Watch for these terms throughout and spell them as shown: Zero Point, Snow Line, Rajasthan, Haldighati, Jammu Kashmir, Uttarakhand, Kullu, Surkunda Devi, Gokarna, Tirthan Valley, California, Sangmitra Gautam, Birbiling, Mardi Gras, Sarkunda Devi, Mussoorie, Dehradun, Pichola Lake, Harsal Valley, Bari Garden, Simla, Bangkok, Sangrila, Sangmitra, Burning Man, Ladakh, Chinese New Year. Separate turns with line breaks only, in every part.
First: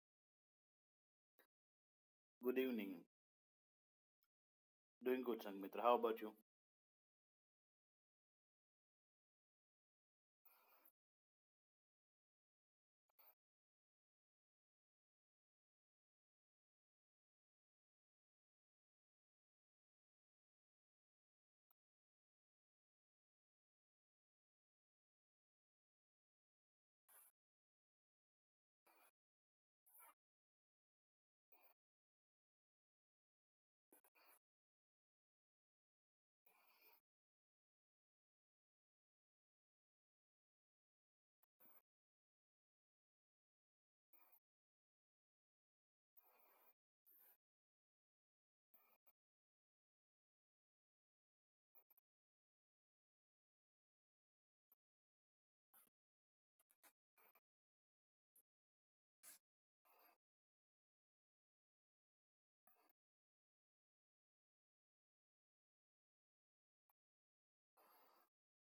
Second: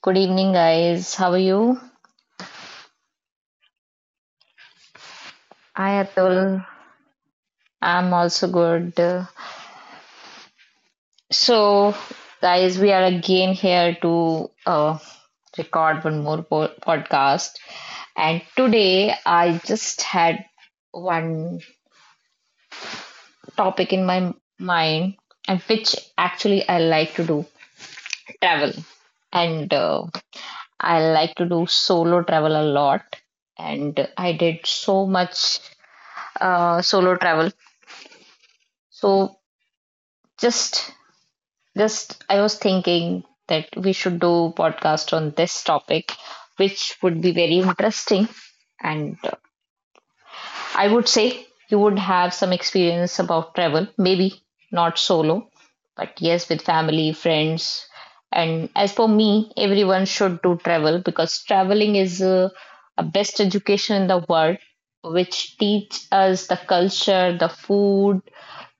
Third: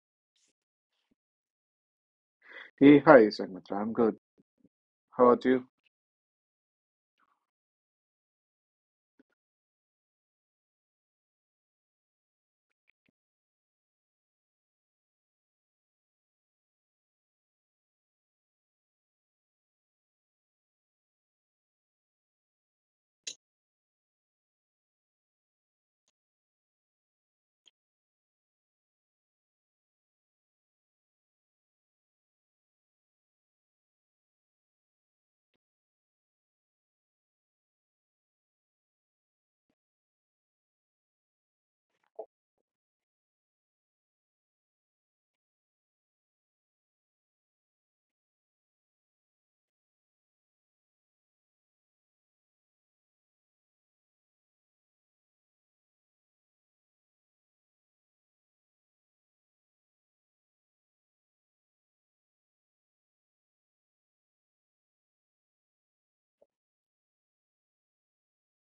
good evening, guys. How are you?
Good
Hey,
evening.
hi, Sanmitra. I'm good.
Doing
How
good,
about you?
Sangmitra. How
Hi
about you?
Atul. I'm also good. So, guys, we are again here to record one more podcast. And today, I just had one topic in my mind, and which actually I like to do travel. And I like to do solo travel a lot. And I did so much solo travel. So just just I was thinking that we should do podcast on this topic, which would be very interesting, and I would say you would have some experience about travel, maybe not solo, but yes, with family, friends. And as for me, everyone should do travel because traveling is a best education in the world, which teach us the culture, the food,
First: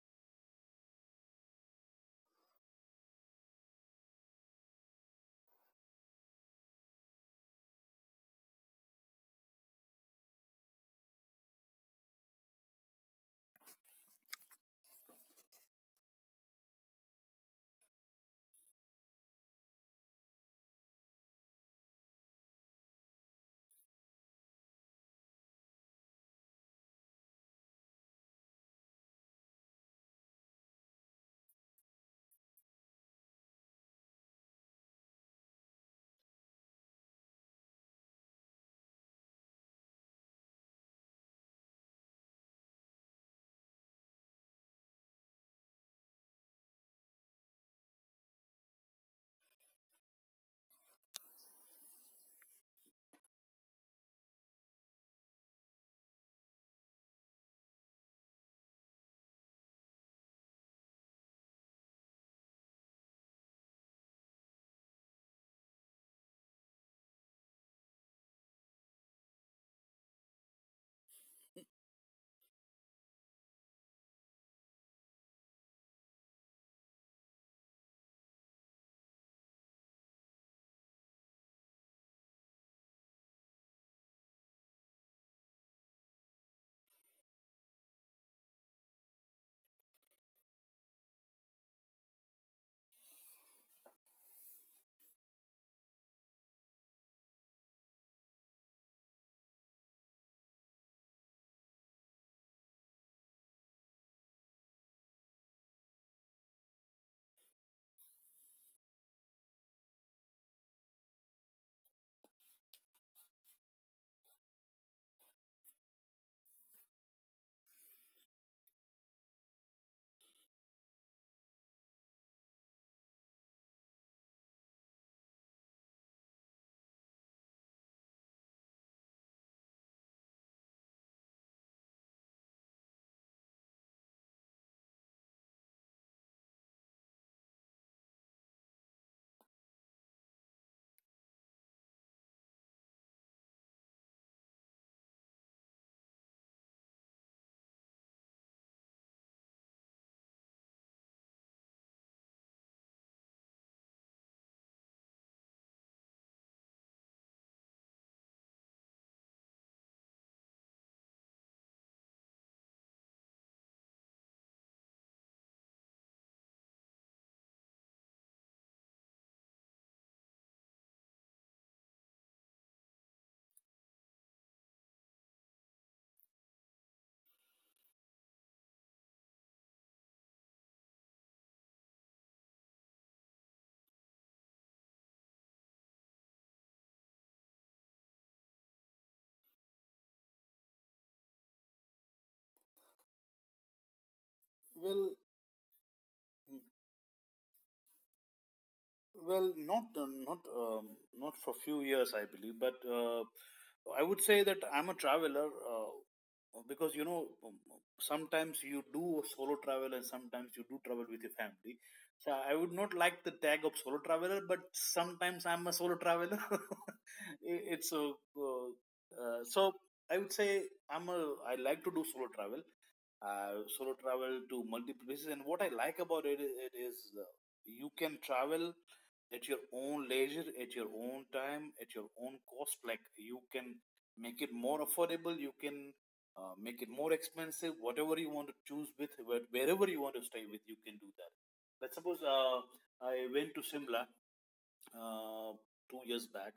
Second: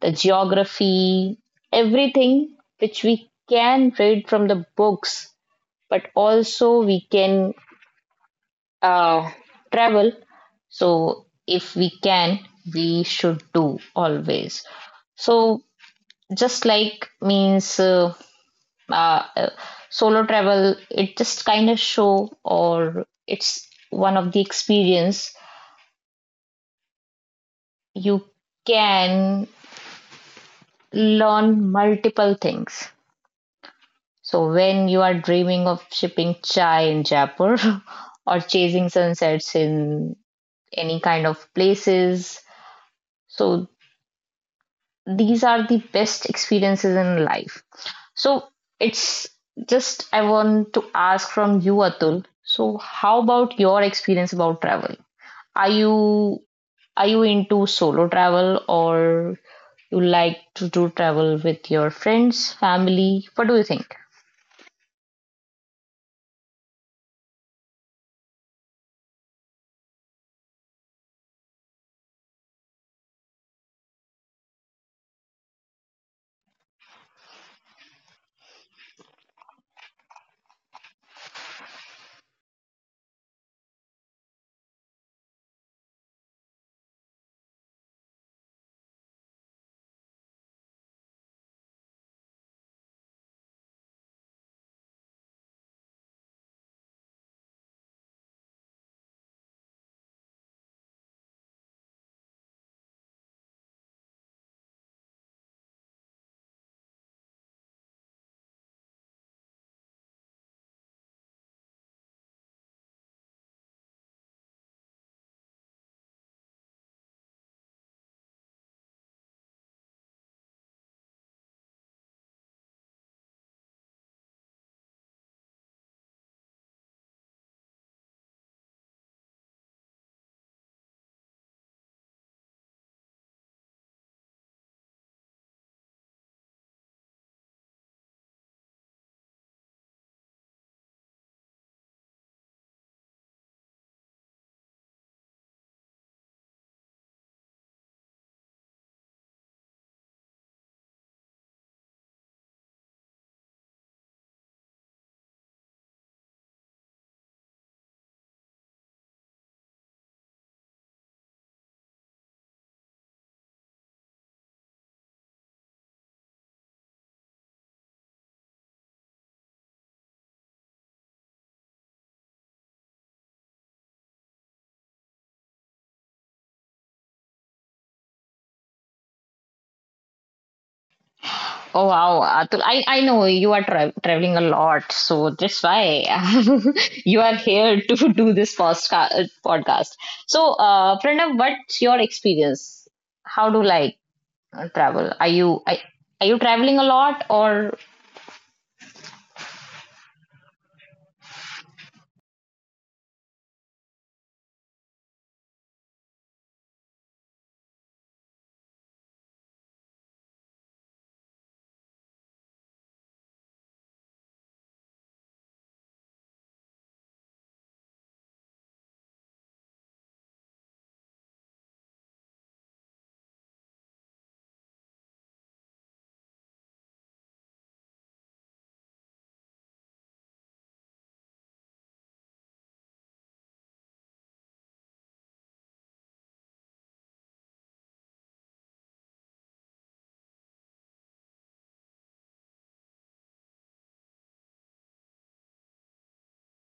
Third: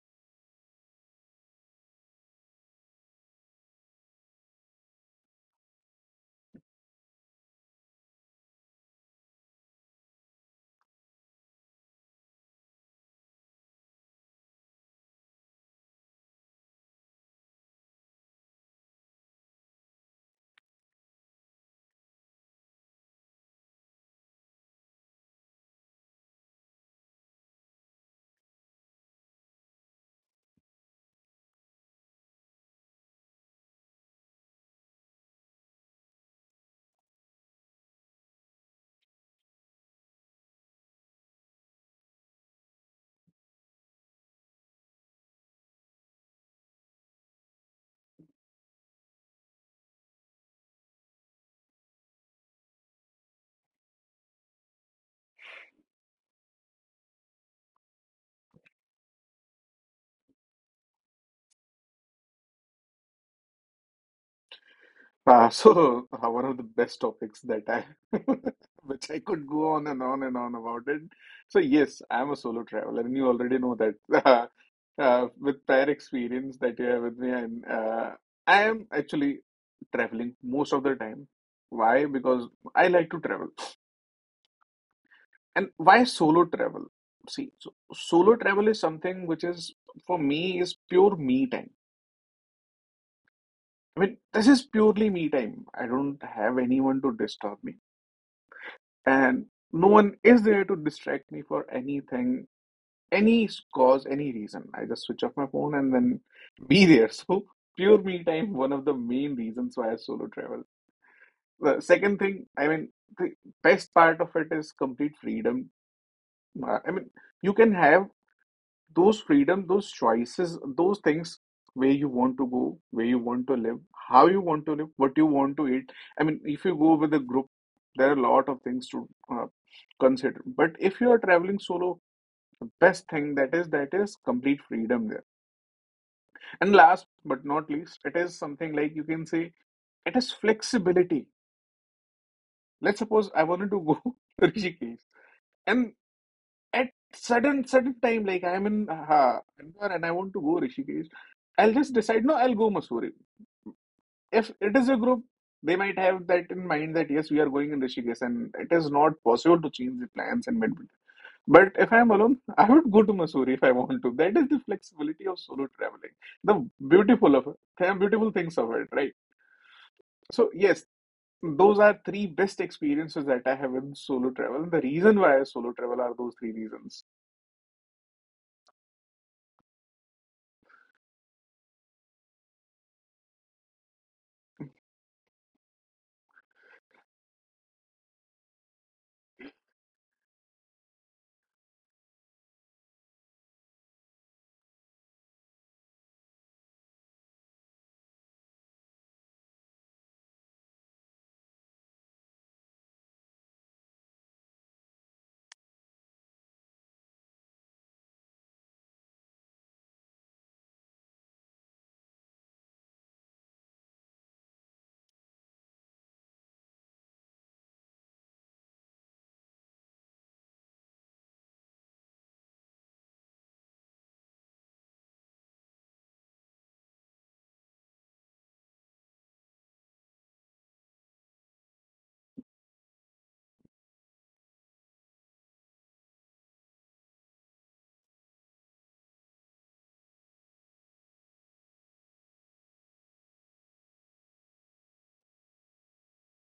the geography, everything which we can read from the books, but also we can uh, travel. So, if we can, we should do always. So, just like means uh, uh, solo travel, it just kind of show or it's one of the experience you can learn multiple things. So, when you are dreaming of shipping chai in Jaipur or chasing sunsets in any kind of places, so these are the best experiences in life. So it's just I want to ask from you, Atul. So how about your experience about travel? Are you are you into solo travel, or you like to do travel with your friends, family? What do you think?
One of the best topics that which I could go on and on and on about it. So, yes, I'm a solo traveler, and you already know that uh, with prior experience that you have with me. And I am actually traveling most of the time. Why? Because I like to travel. And why solo travel? See, so solo travel is something for me, is pure me time. I mean, this is purely me time. I don't have anyone to disturb me. And no one is there to distract me for anything, any cause, any reason. I just switch off my phone and then be there. So, pure me time, one of the main reasons why I solo travel. The second thing, the best part of it is complete freedom. I mean, you can have those freedom, those choices, those things where you want to go, where you want to live, how you want to live, what you want to eat. I mean, if you go with a group, there are a lot of things to consider. But if you are traveling solo, the best thing that is complete freedom there. And last but not least, it is something like you can say it is flexibility. Let's suppose I wanted to go to Rishikesh, and at certain time, like I'm in and I want to go Rishikesh, I'll just decide, no, I'll go Mussoorie. If it is a group, they might have that in mind that yes, we are going in Rishikesh, and it is not possible to change the plans in mid. But if I'm alone, I would go to Mussoorie if I want to. That is the flexibility of solo traveling, the beautiful of it, beautiful things of it, right? So yes, those are three best experiences that I have in solo travel. The reason why I solo travel are those three reasons.
Oh wow, Atul. I know you are traveling a lot, so that's why you are here to do this podcast. So, Pranav, what's your experience? How do like travel?
Well,
Are you traveling a lot, or.
well, not not not for few years, I believe, but I would say that I'm a traveler because you know sometimes you do a solo travel and sometimes you do travel with your family. So I would not like the tag of solo traveler, but sometimes I'm a solo traveler. It's a so I would say I'm a I like to do solo travel to multiple places. And what I like about it, it is you can travel at your own leisure, at your own time, at your own cost. Like you can make it more affordable. You can make it more expensive. Whatever you want to choose with, wherever you want to stay with, you can do that. Let's suppose I went to Simla uh, 2 years back,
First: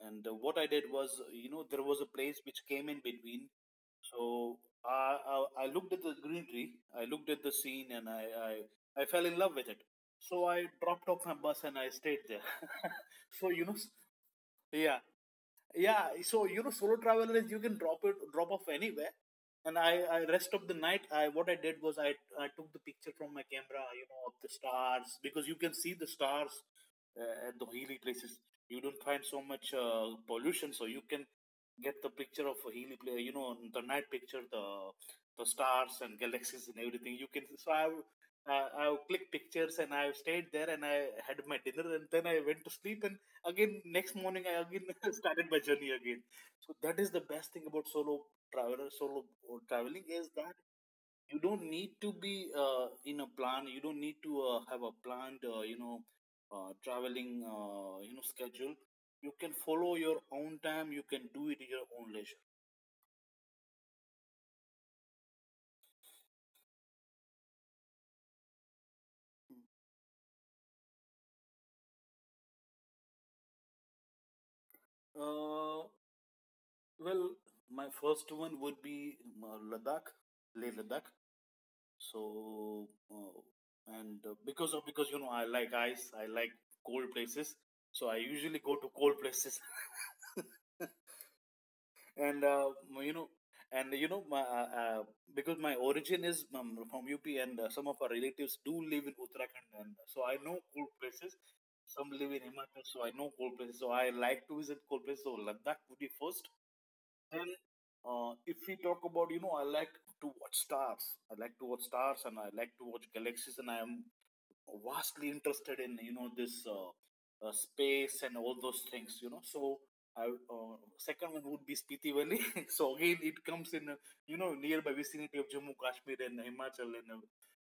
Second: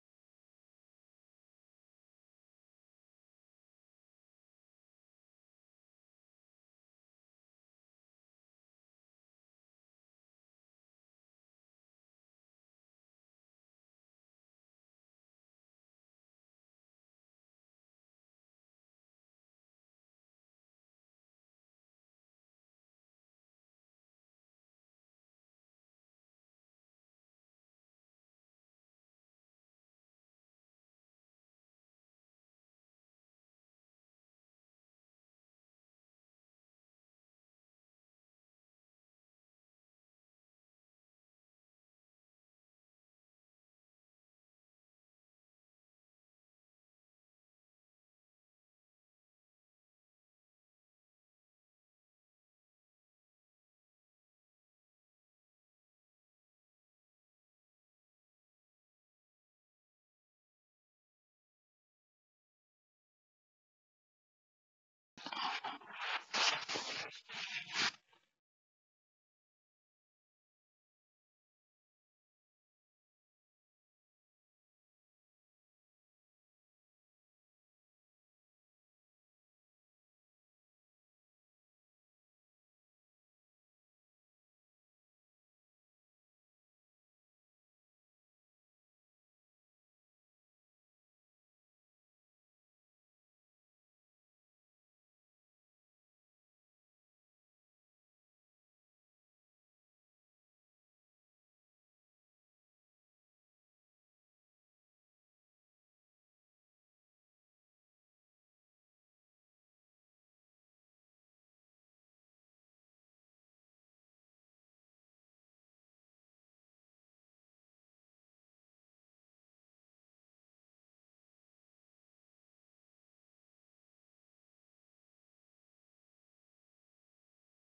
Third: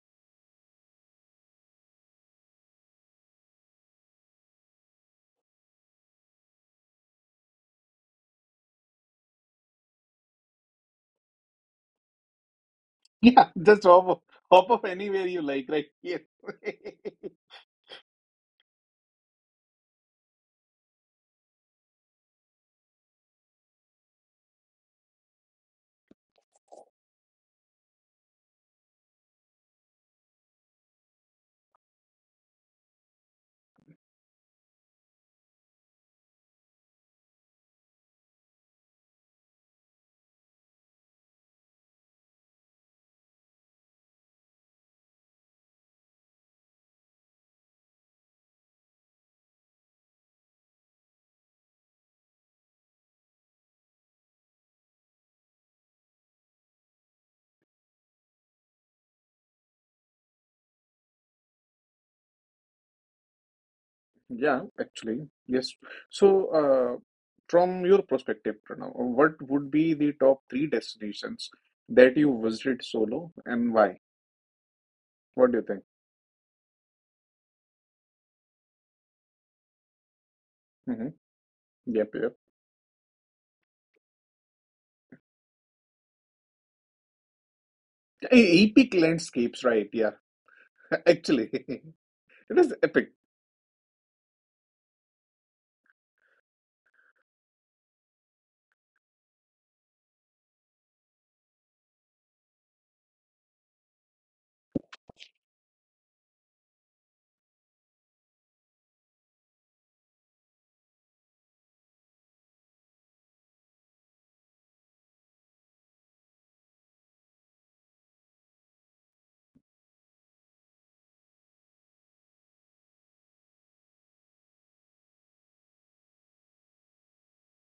and what I did was, you know, there was a place which came in between, so I looked at the green tree, I looked at the scene, and I fell in love with it. So I dropped off my bus and I stayed there. So
Yeah,
you know,
just hop off
yeah,
anywhere you like, right?
yeah,
Yes.
so you know, solo traveler is you can drop off anywhere. And I rest of the night, I — what I did was, I took the picture from my camera, you know, of the stars because you can see the stars at the hilly places. You don't find so much pollution, so you can get the picture of a hilly place, you know, the night picture, the stars and galaxies and everything you can. So I clicked pictures and I stayed there and I had my dinner and then I went to sleep, and again next morning I again started my journey again. So that is the best thing about solo traveler, solo traveling, is that you don't need to be in a plan. You don't need to have a planned you know traveling you know schedule. You can follow your own time. You can do it in your own leisure.
Yeah, actually, yes. So, from your perspective, Pranav, what would be the top three destinations that you visited solo and why? What do you think?
uh, well, my first one would be Ladakh, Leh Ladakh.
Hmm. Yep,
So
yep.
and because, you know, I like ice, I like cold places, so I usually
E-
go to
Epic
cold places.
landscapes, right? Yeah, actually, it
And
is
you
epic.
know, my because my origin is from UP, and some of our relatives do live in Uttarakhand, and so I know cold places. Some live in Himachal, so I know cold places, so I like to visit cold places. So Ladakh would be first. Then if we talk about, you know, I like to watch stars, I like to watch galaxies, and I am vastly interested in, you know, this space and all those things, you know. So second one would be Spiti Valley. So again, it comes in you know, nearby vicinity of Jammu Kashmir and Himachal, and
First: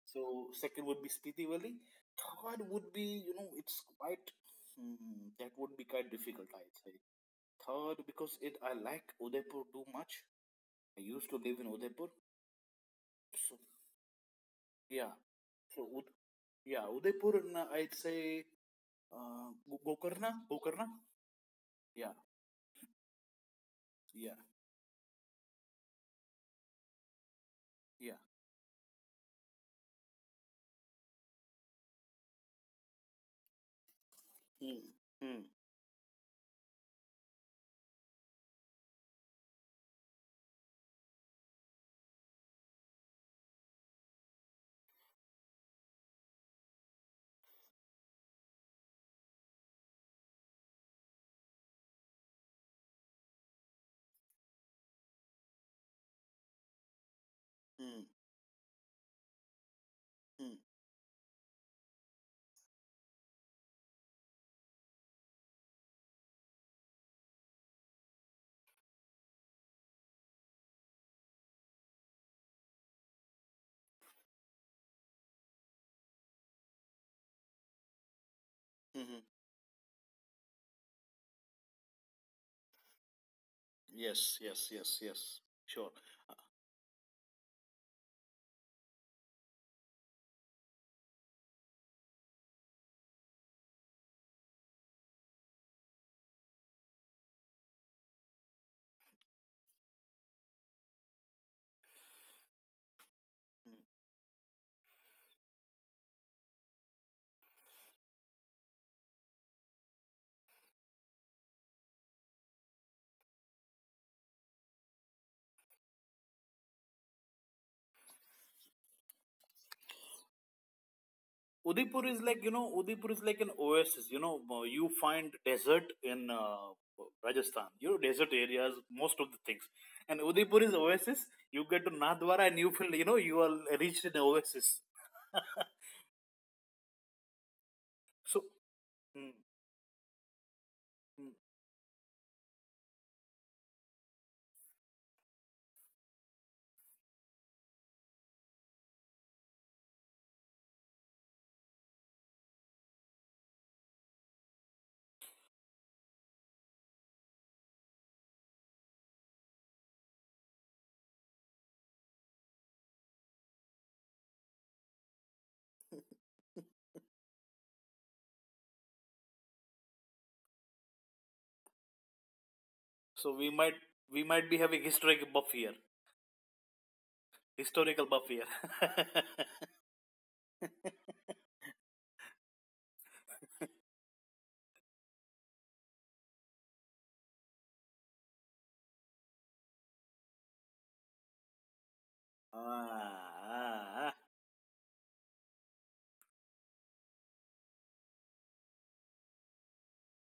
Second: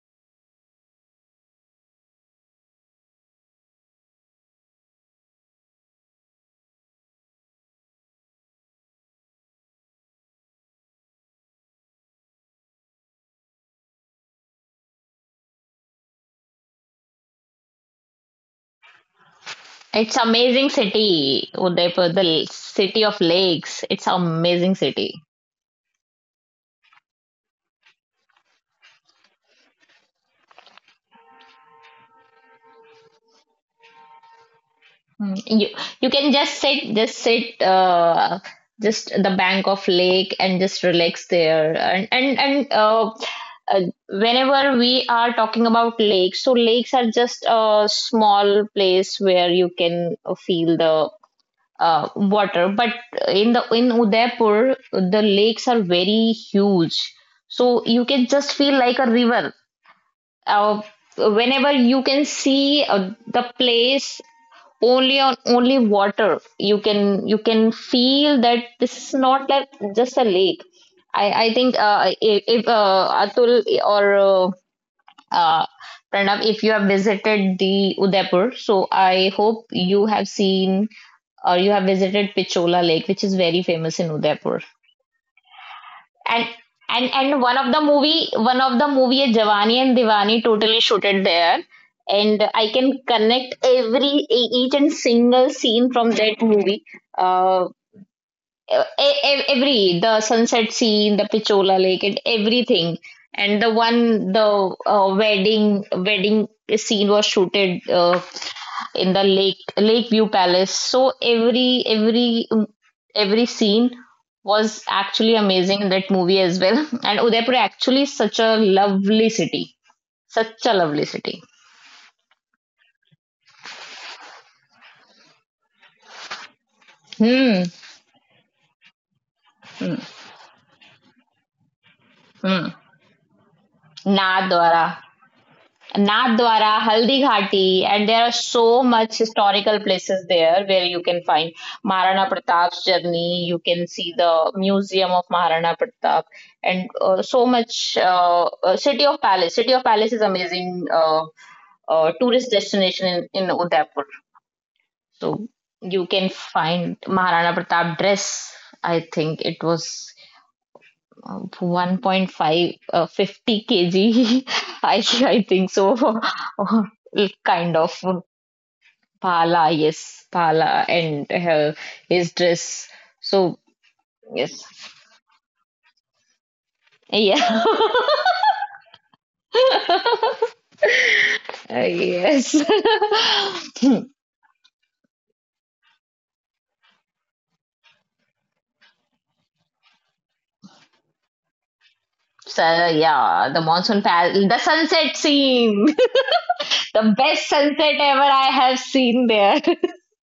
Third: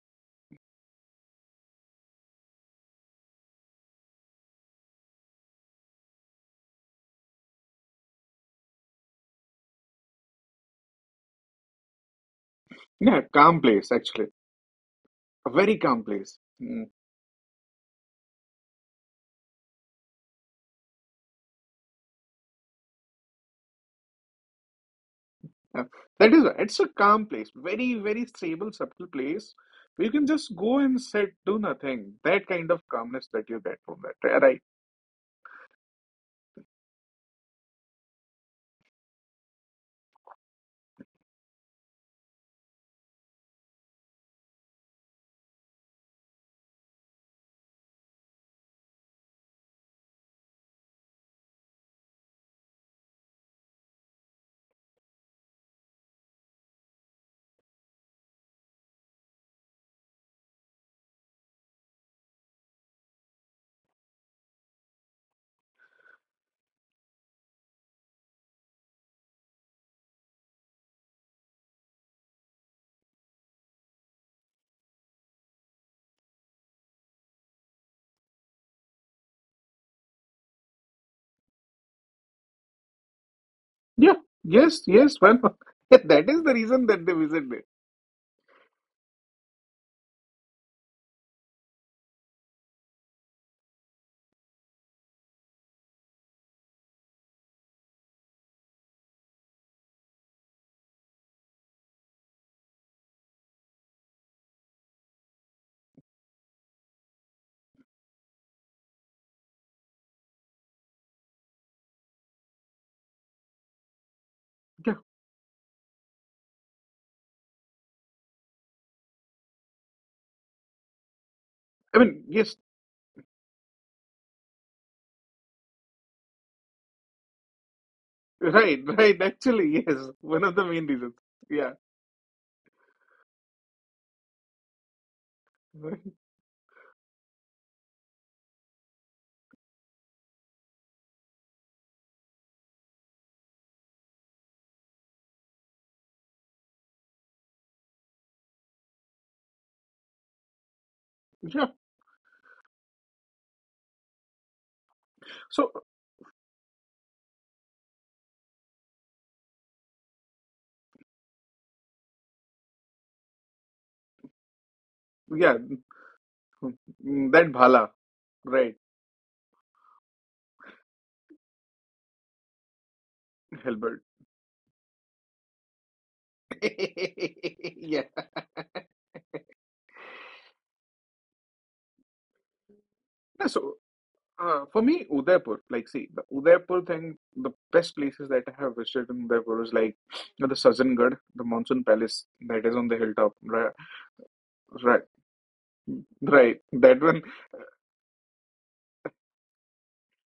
so second would be Spiti Valley. Third would be, you know, it's quite hmm, that would be quite difficult. I'd say third, because it — I like Udaipur too much. I used to live in Udaipur,
No,
so
calm place, actually.
yeah.
A very
So
calm
Ud
place.
yeah, Udaipur, and I'd say
It's
Gokarna,
amazing
Gokarna.
city, Udaipur,
Yeah,
the city of lakes. It's
yeah,
amazing city.
Yeah, that is it's a calm place, very,
yeah.
very stable, subtle place where you can just go and sit, do nothing. That kind of calmness that you get from that, right?
Hmm,
Mm,
hmm,
You you can just sit just at the bank of lake, and just relax there and uh whenever we are talking about lakes, so lakes are just a small place where you can feel the water, but in Udaipur the lakes are very huge, so
hmm,
you can just feel like a river.
hmm,
uh, Whenever you can see the place only on only water, you can feel that this is not like just a lake. I think if, Atul or uh, Pranav, if you have visited the Udaipur, so
hmm, hmm.
I hope you have seen or you have visited Pichola Lake, which is very famous
Yeah,
in
Yes,
Udaipur.
yes,
yes,
yes,
yes. Well,
yes. Sure.
yeah, that is
and
the reason that
and
they
and
visit there.
one of the movie is Jawani and Diwani totally shooted there, and I can connect every each and single scene from that movie. uh, every the sunset scene, the Pichola Lake, and everything. And the
Hmm.
one the wedding scene was shooted in the lake Lakeview Palace. So every scene was
Yeah,
actually amazing in that movie as well. And Udaipur actually is such a lovely city, such a lovely city.
I
Udaipur is
mean,
like, you
yes,
know, Udaipur is like an oasis. You know, you find desert in
Hmm.
Rajasthan. You know, desert areas,
right,
most
right.
of the things.
Actually, yes,
And
one of
Udaipur
the
is
main reasons.
oasis. You
Yeah,
get to Nathdwara and
Hmm.
you feel, you know, you are reached in oasis.
Nadwara. Nathdwara, Haldighati, and there are
So,
so much
mm,
historical places there where you
mm.
can find Maharana Pratap's journey. You can see the museum of Maharana Pratap, and so much. City of Palace is amazing
yeah.
tourist destination in Udaipur. So
So,
you can find Maharana Pratap dress. I think it was 1.5 50 kg I
yeah,
think so.
mm, that
Kind
Bhala,
of
right,
pala, yes, pala, and his dress.
so we
So
might
Hilbert.
we might be
yes,
having historical buff here.
yeah.
Yeah.
Historical buff here.
Yes.
Yeah, so, for me, Udaipur, like, see, the Udaipur thing, the best places that I have visited in Udaipur is like you know, the Sajjangarh, the monsoon palace
Ah,
that
So
is on the hilltop,
yeah, the
right?
ah,
monsoon
ah.
pal the
Right,
sunset scene.
right. That
The
one.
best sunset ever I have seen there.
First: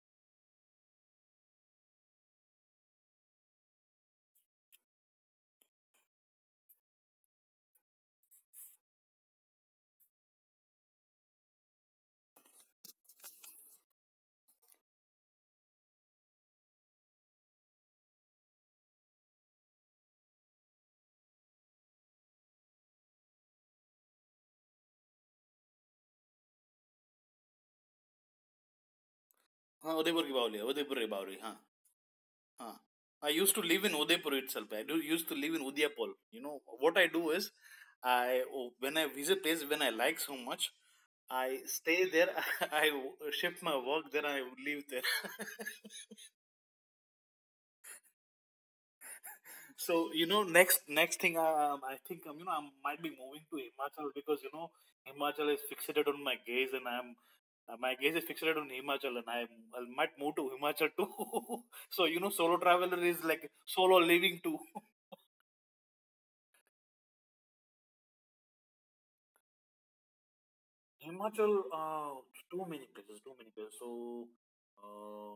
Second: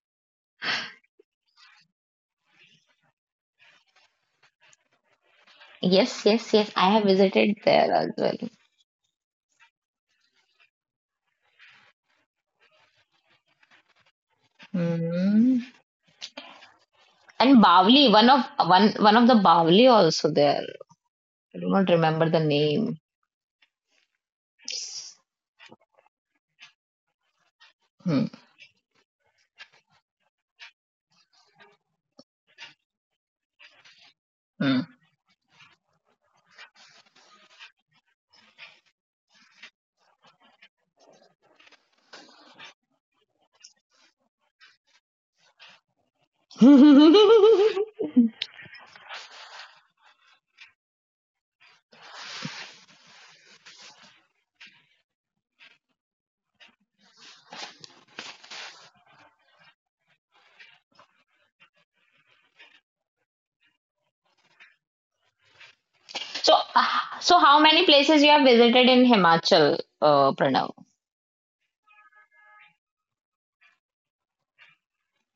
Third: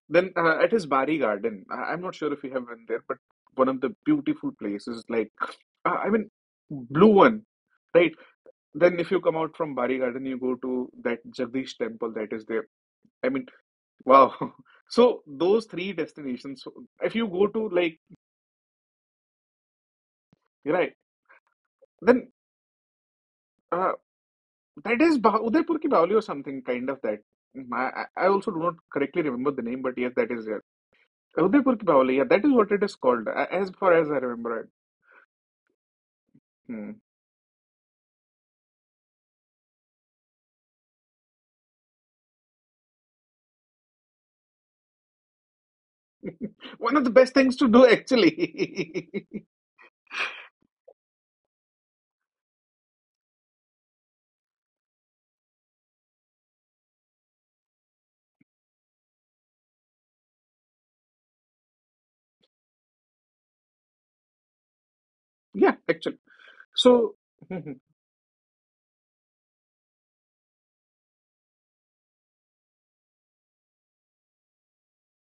Then it is Bari Garden. I'm not sure if you have been there, but one of the beautiful places, like, I
Yes,
mean,
yes, yes, I have
blue one,
visited there as
right?
well.
Then if you come out from Bari Garden, you go to that Jagdish temple that is there. I mean, wow. So
Hmm.
those three destinations, if you go
And
to like,
Bavli, one of the Bavli also there.
right.
I do not
Then.
remember the name.
Uh, that is Bah Udaipur ki Bawali or something kind of that. I
Hmm.
also do not correctly remember the name,
हाँ,
but yes,
Udaipur
that
की
is
बावली
it.
है, उदयपुर की बावली, हाँ.
Udaipur ki Bawali, yeah, that is what
Uh,
it is called,
I
a-
used to
as
live
far
in
as I
Udaipur
remember
itself.
it.
I
Hmm.
do used to live in Udaipur. You know
Hmm.
what I do is, I — oh, when I visit place when I like so much, I stay there. I shift my work there. I live there.
One of the best things to do, actually.
So, you know, next thing, I think you know, I might be moving to Himachal, because you know, Himachal is fixated on my gaze, and I'm my gaze is fixated on Himachal, and I — I might move to Himachal too. So you know, solo traveler is like solo living too.
Yeah, actually.
So
So,
how many places you have visited in Himachal, Pranav?
Himachal, too many places, too many places. So, uh,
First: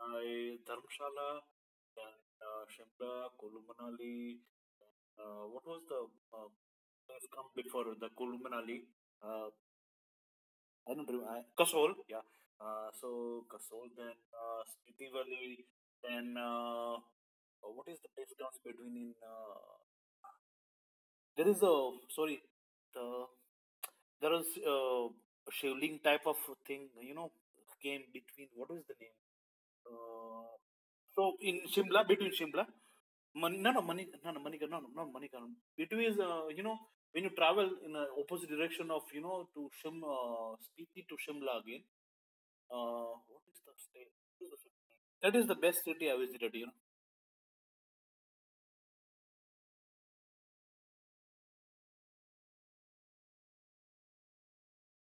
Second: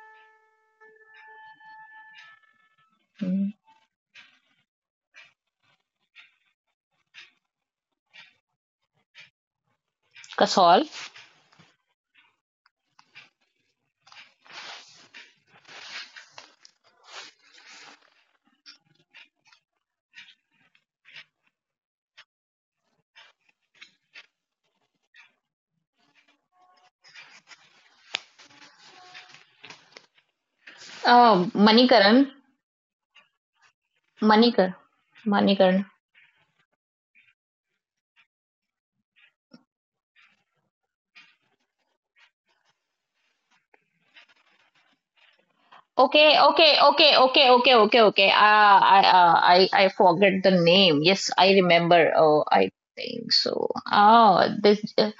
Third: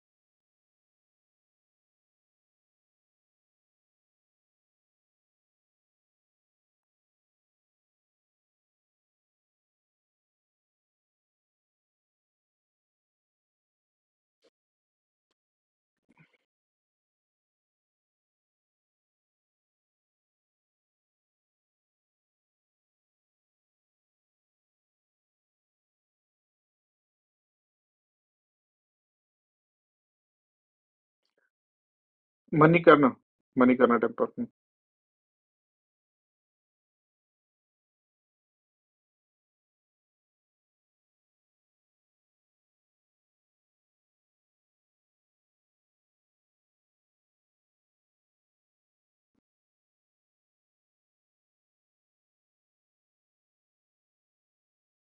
I — Dharamshala and Shimla,
Hmm.
Kullu Manali. What was the uh, place come before the Kullu Manali? Uh,
Kasol,
I don't remember. I — Kasol, yeah. So Kasol, then Spiti Valley, then what is the place comes between in there is a — sorry, the — there is a shivling type of thing. You know, came between, what is the name? Uh, so
oh,
in Shimla,
Manikaran,
between Shimla —
Manikarna, Manikarna
Mani,
temple.
no, no,
Hmm.
Manika,
Manikar,
no, no, not Manikaran.
Manikaran.
Between is you know, when you travel in a opposite direction of, you know, to Spiti to Shimla again. What is the state? That is the best city I
Okay,
visited, you know.
okay, okay, okay, okay, okay, okay. I forget the name. Yes, I remember. Oh, I think so. Oh,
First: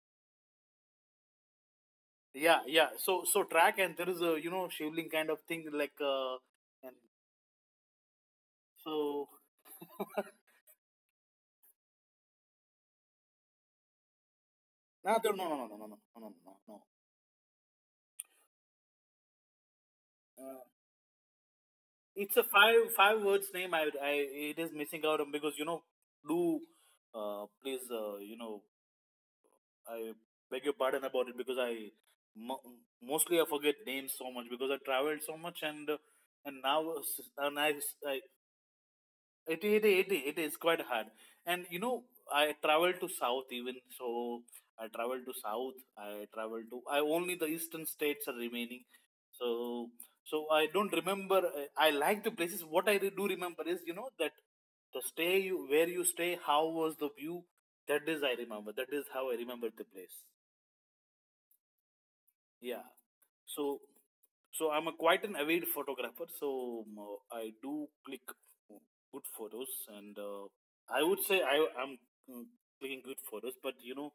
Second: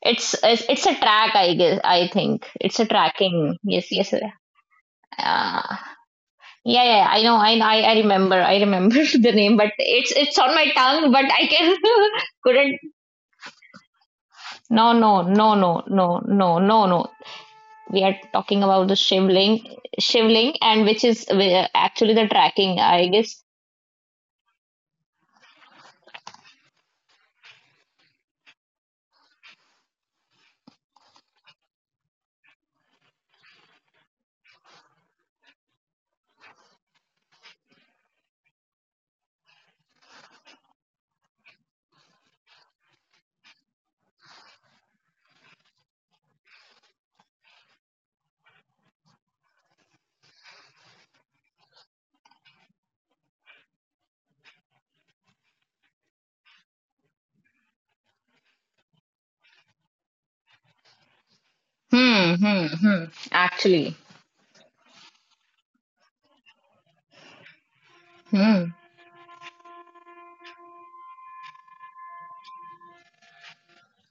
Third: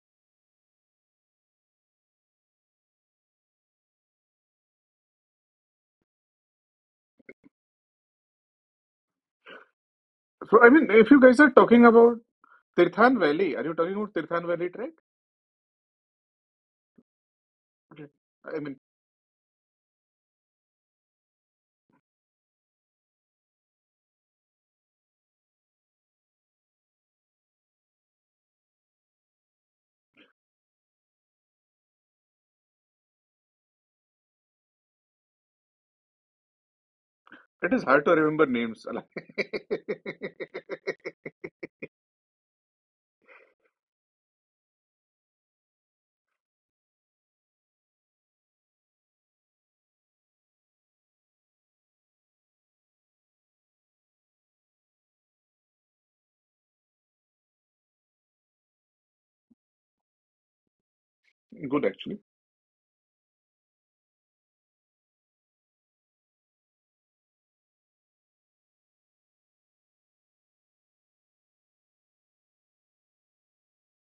it's a track. I guess. I think
Yeah,
it's a
yeah. So, so
tracking.
track,
Yes,
and there
yes.
is a, you know, shivling kind of thing
Yeah,
like and
yeah. I know. I remember. I remember
so
the name, but it's on
So, I
my
mean,
tongue.
if you
But
guys
I
are
can
talking about
couldn't.
Tirthan Valley, are you talking about Tirthan Valley trek?
No,
No,
no,
no, no,
no,
no, no,
no,
no, no,
no,
no, no,
no, no,
no.
no. We
Okay.
are
I
talking
mean,
about the shivling, shivling,
Uh,
and which is actually the
It's a
tracking. I
five
guess.
words name. I It is missing out on because, you know, do please, you know, I beg your pardon about it because I — mo- mostly I forget names so much because I traveled so much, and now and
it
I.
is hard to
I —
remember names.
it is quite hard. And you know, I travel to South even, so I travel to South, I travel to, I only the eastern states are remaining. So, so I don't remember, I like the places. What I do remember is, you know, that the stay you, where you stay, how was the view, that is I remember. That is how I remember the place.
Good, actually.
Hmm, hmm,
Yeah.
hmm.
So,
Actually,
so I'm a quite an avid photographer. So I do click
hmm.
good photos, and I would say I am mm, clicking good photos. But you know,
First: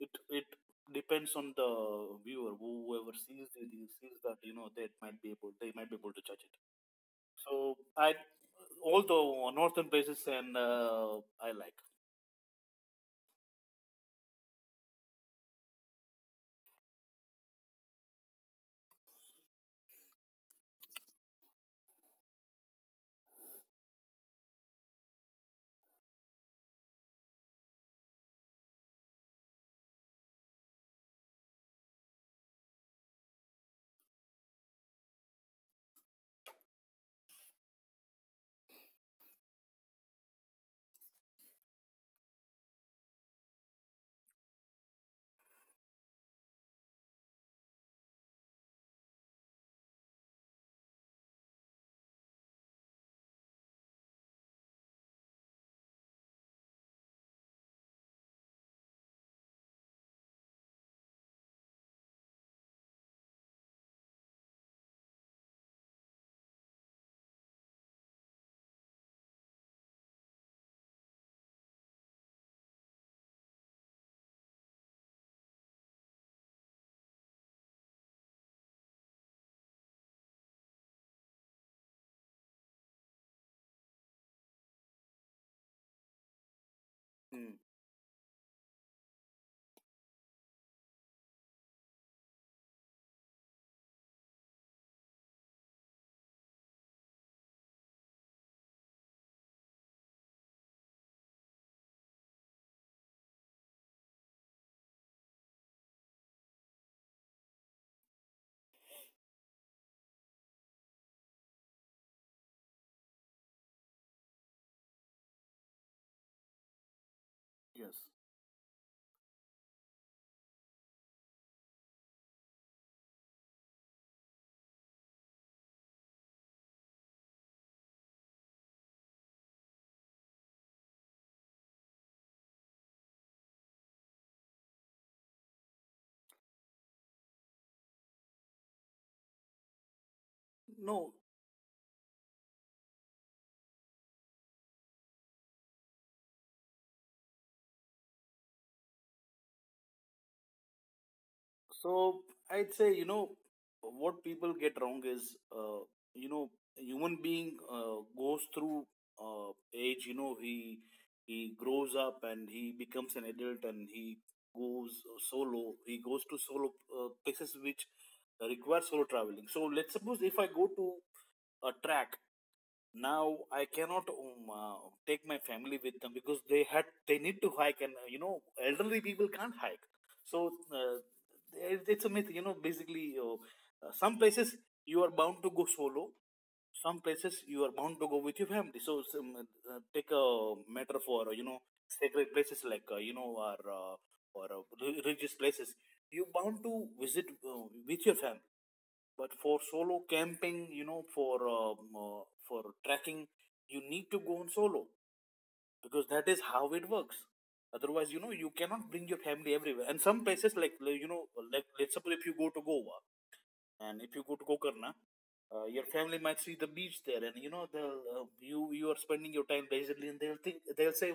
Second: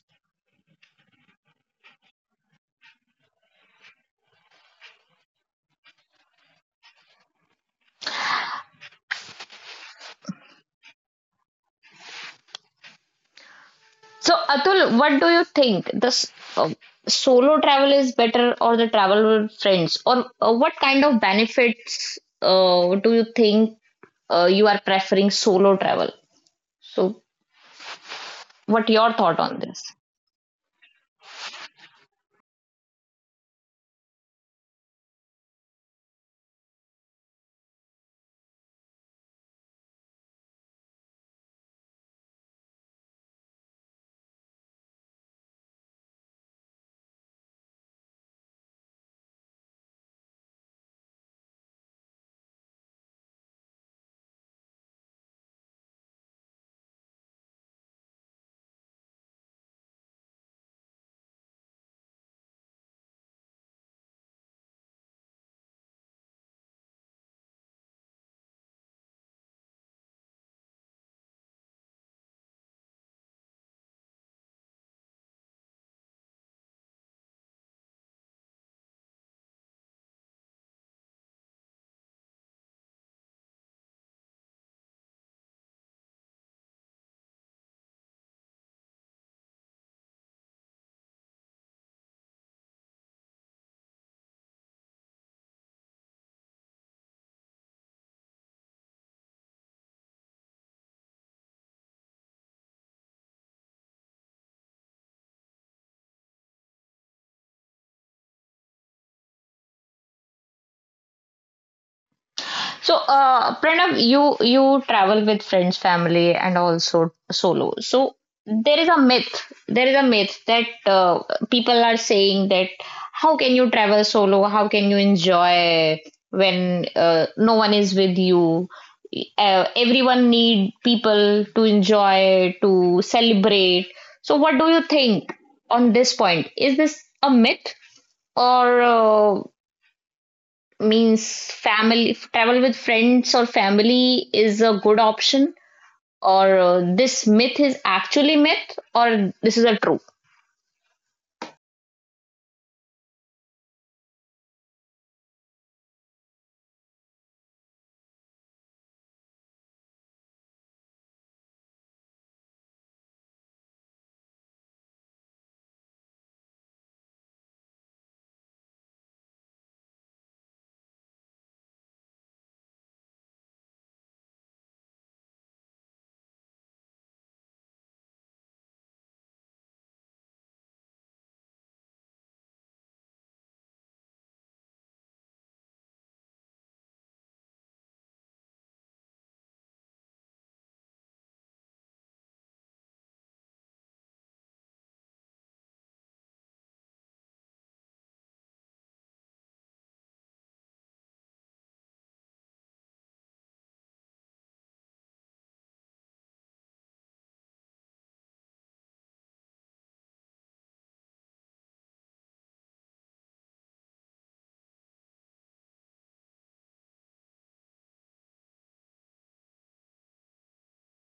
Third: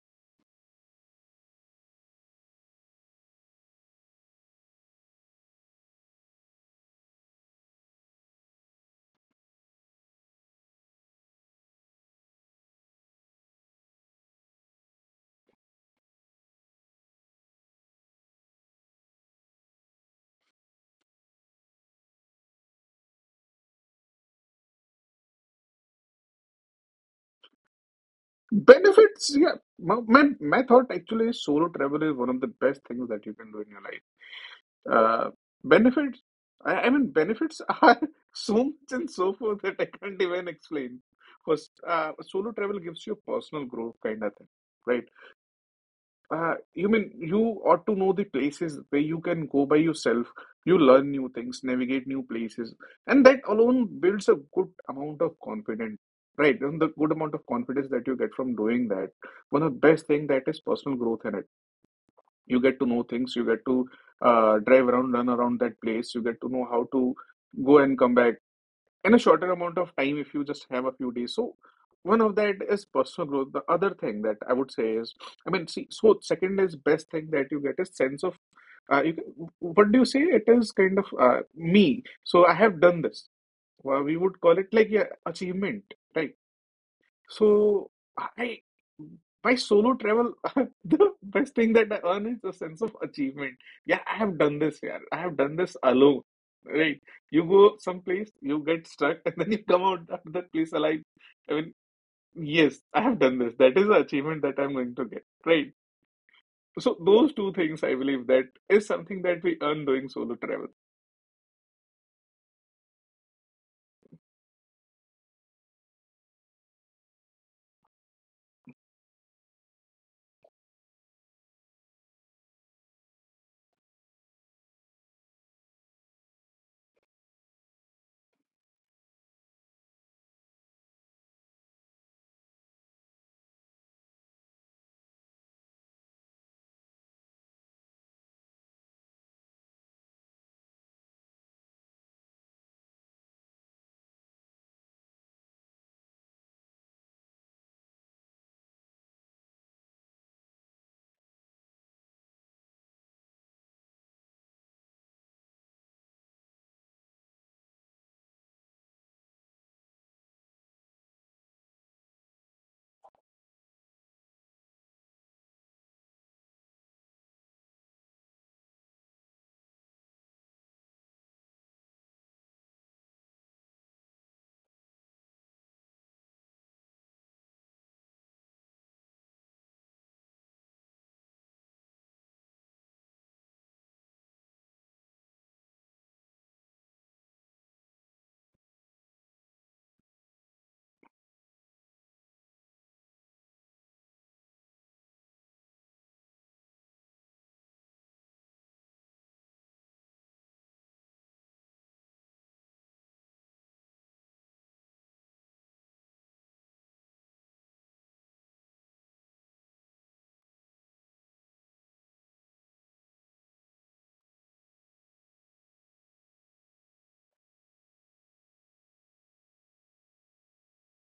it depends on the viewer, whoever sees it, he sees that, you know, they might be able to judge it. So I, although northern places, and I like.
So, Atul, what do you think? This solo travel is better or the travel with friends? Or what kind of benefits do you think you are preferring solo travel? So, what your
Benefits,
thought
yeah.
on this?
My thought actually is solo travel is one of the best things that you can do in your life. Uh, benefits, I mean, benefits are so much and so forth that I can't even explain. First, solo travel gives you a personal growth kind of thing, right? You mean you ought to know the places where you can go by yourself. You learn new things, navigate new places, and that alone builds a good amount of confidence, right? And the good amount of confidence that you get from doing that, one of the best thing that is personal growth in it. You get to know things, you get to drive around, run around that place, you get to know how to go and come back in a shorter amount of time if you just have a few days. So one of that is personal growth. The other thing that I would say is, I mean, see, so second is best thing that you get is sense of, you, can- what do you say? It is kind of me. So I have done this. Well, we would call it like yeah, achievement, right?
Hmm,
So I by solo travel, the best thing that I earn is a sense of achievement. Yeah, I have done this, yeah. I have done this alone. Right. You go someplace, you get stuck, and then you come out of that place alive. I mean, yes, I have done this. That is the achievement that I'm going to get. Right. So those two things I believe that is something that we earn doing solo travel.
So, Pranav, you travel with friends, family, and also solo.
yes.
So there is a myth. There is a myth that people are saying that how can you travel solo? How can you enjoy when no one is with you? Everyone need people to enjoy to celebrate. So, what do you think on this point? Is this a myth or
No,
means family travel with friends or family is a good option or this myth is actually myth or this is a true.
so I'd say, you know, what people get wrong is you know, human being goes through age. You know, he — he grows up and he becomes an adult and he goes solo. He goes to solo places which require solo traveling. So let's suppose if I go to a track, now I cannot take my family with them because they had they need to hike, and, you know, elderly people can't hike, so it's a myth, you know. Basically some places you are bound to go solo, some places you are bound to go with your family. So some, take a matter for, you know, sacred places like you know, or religious places, you bound to visit with your family. But for solo camping, you know, for trekking, you need to go on solo because that is how it works. Otherwise, you know, you cannot bring your family everywhere. And some places like, you know, like, let's suppose if you go to Goa and if you go to Gokarna, your family might see the beach there, and you know, they'll you — you are spending your time leisurely, and they'll think, they'll say,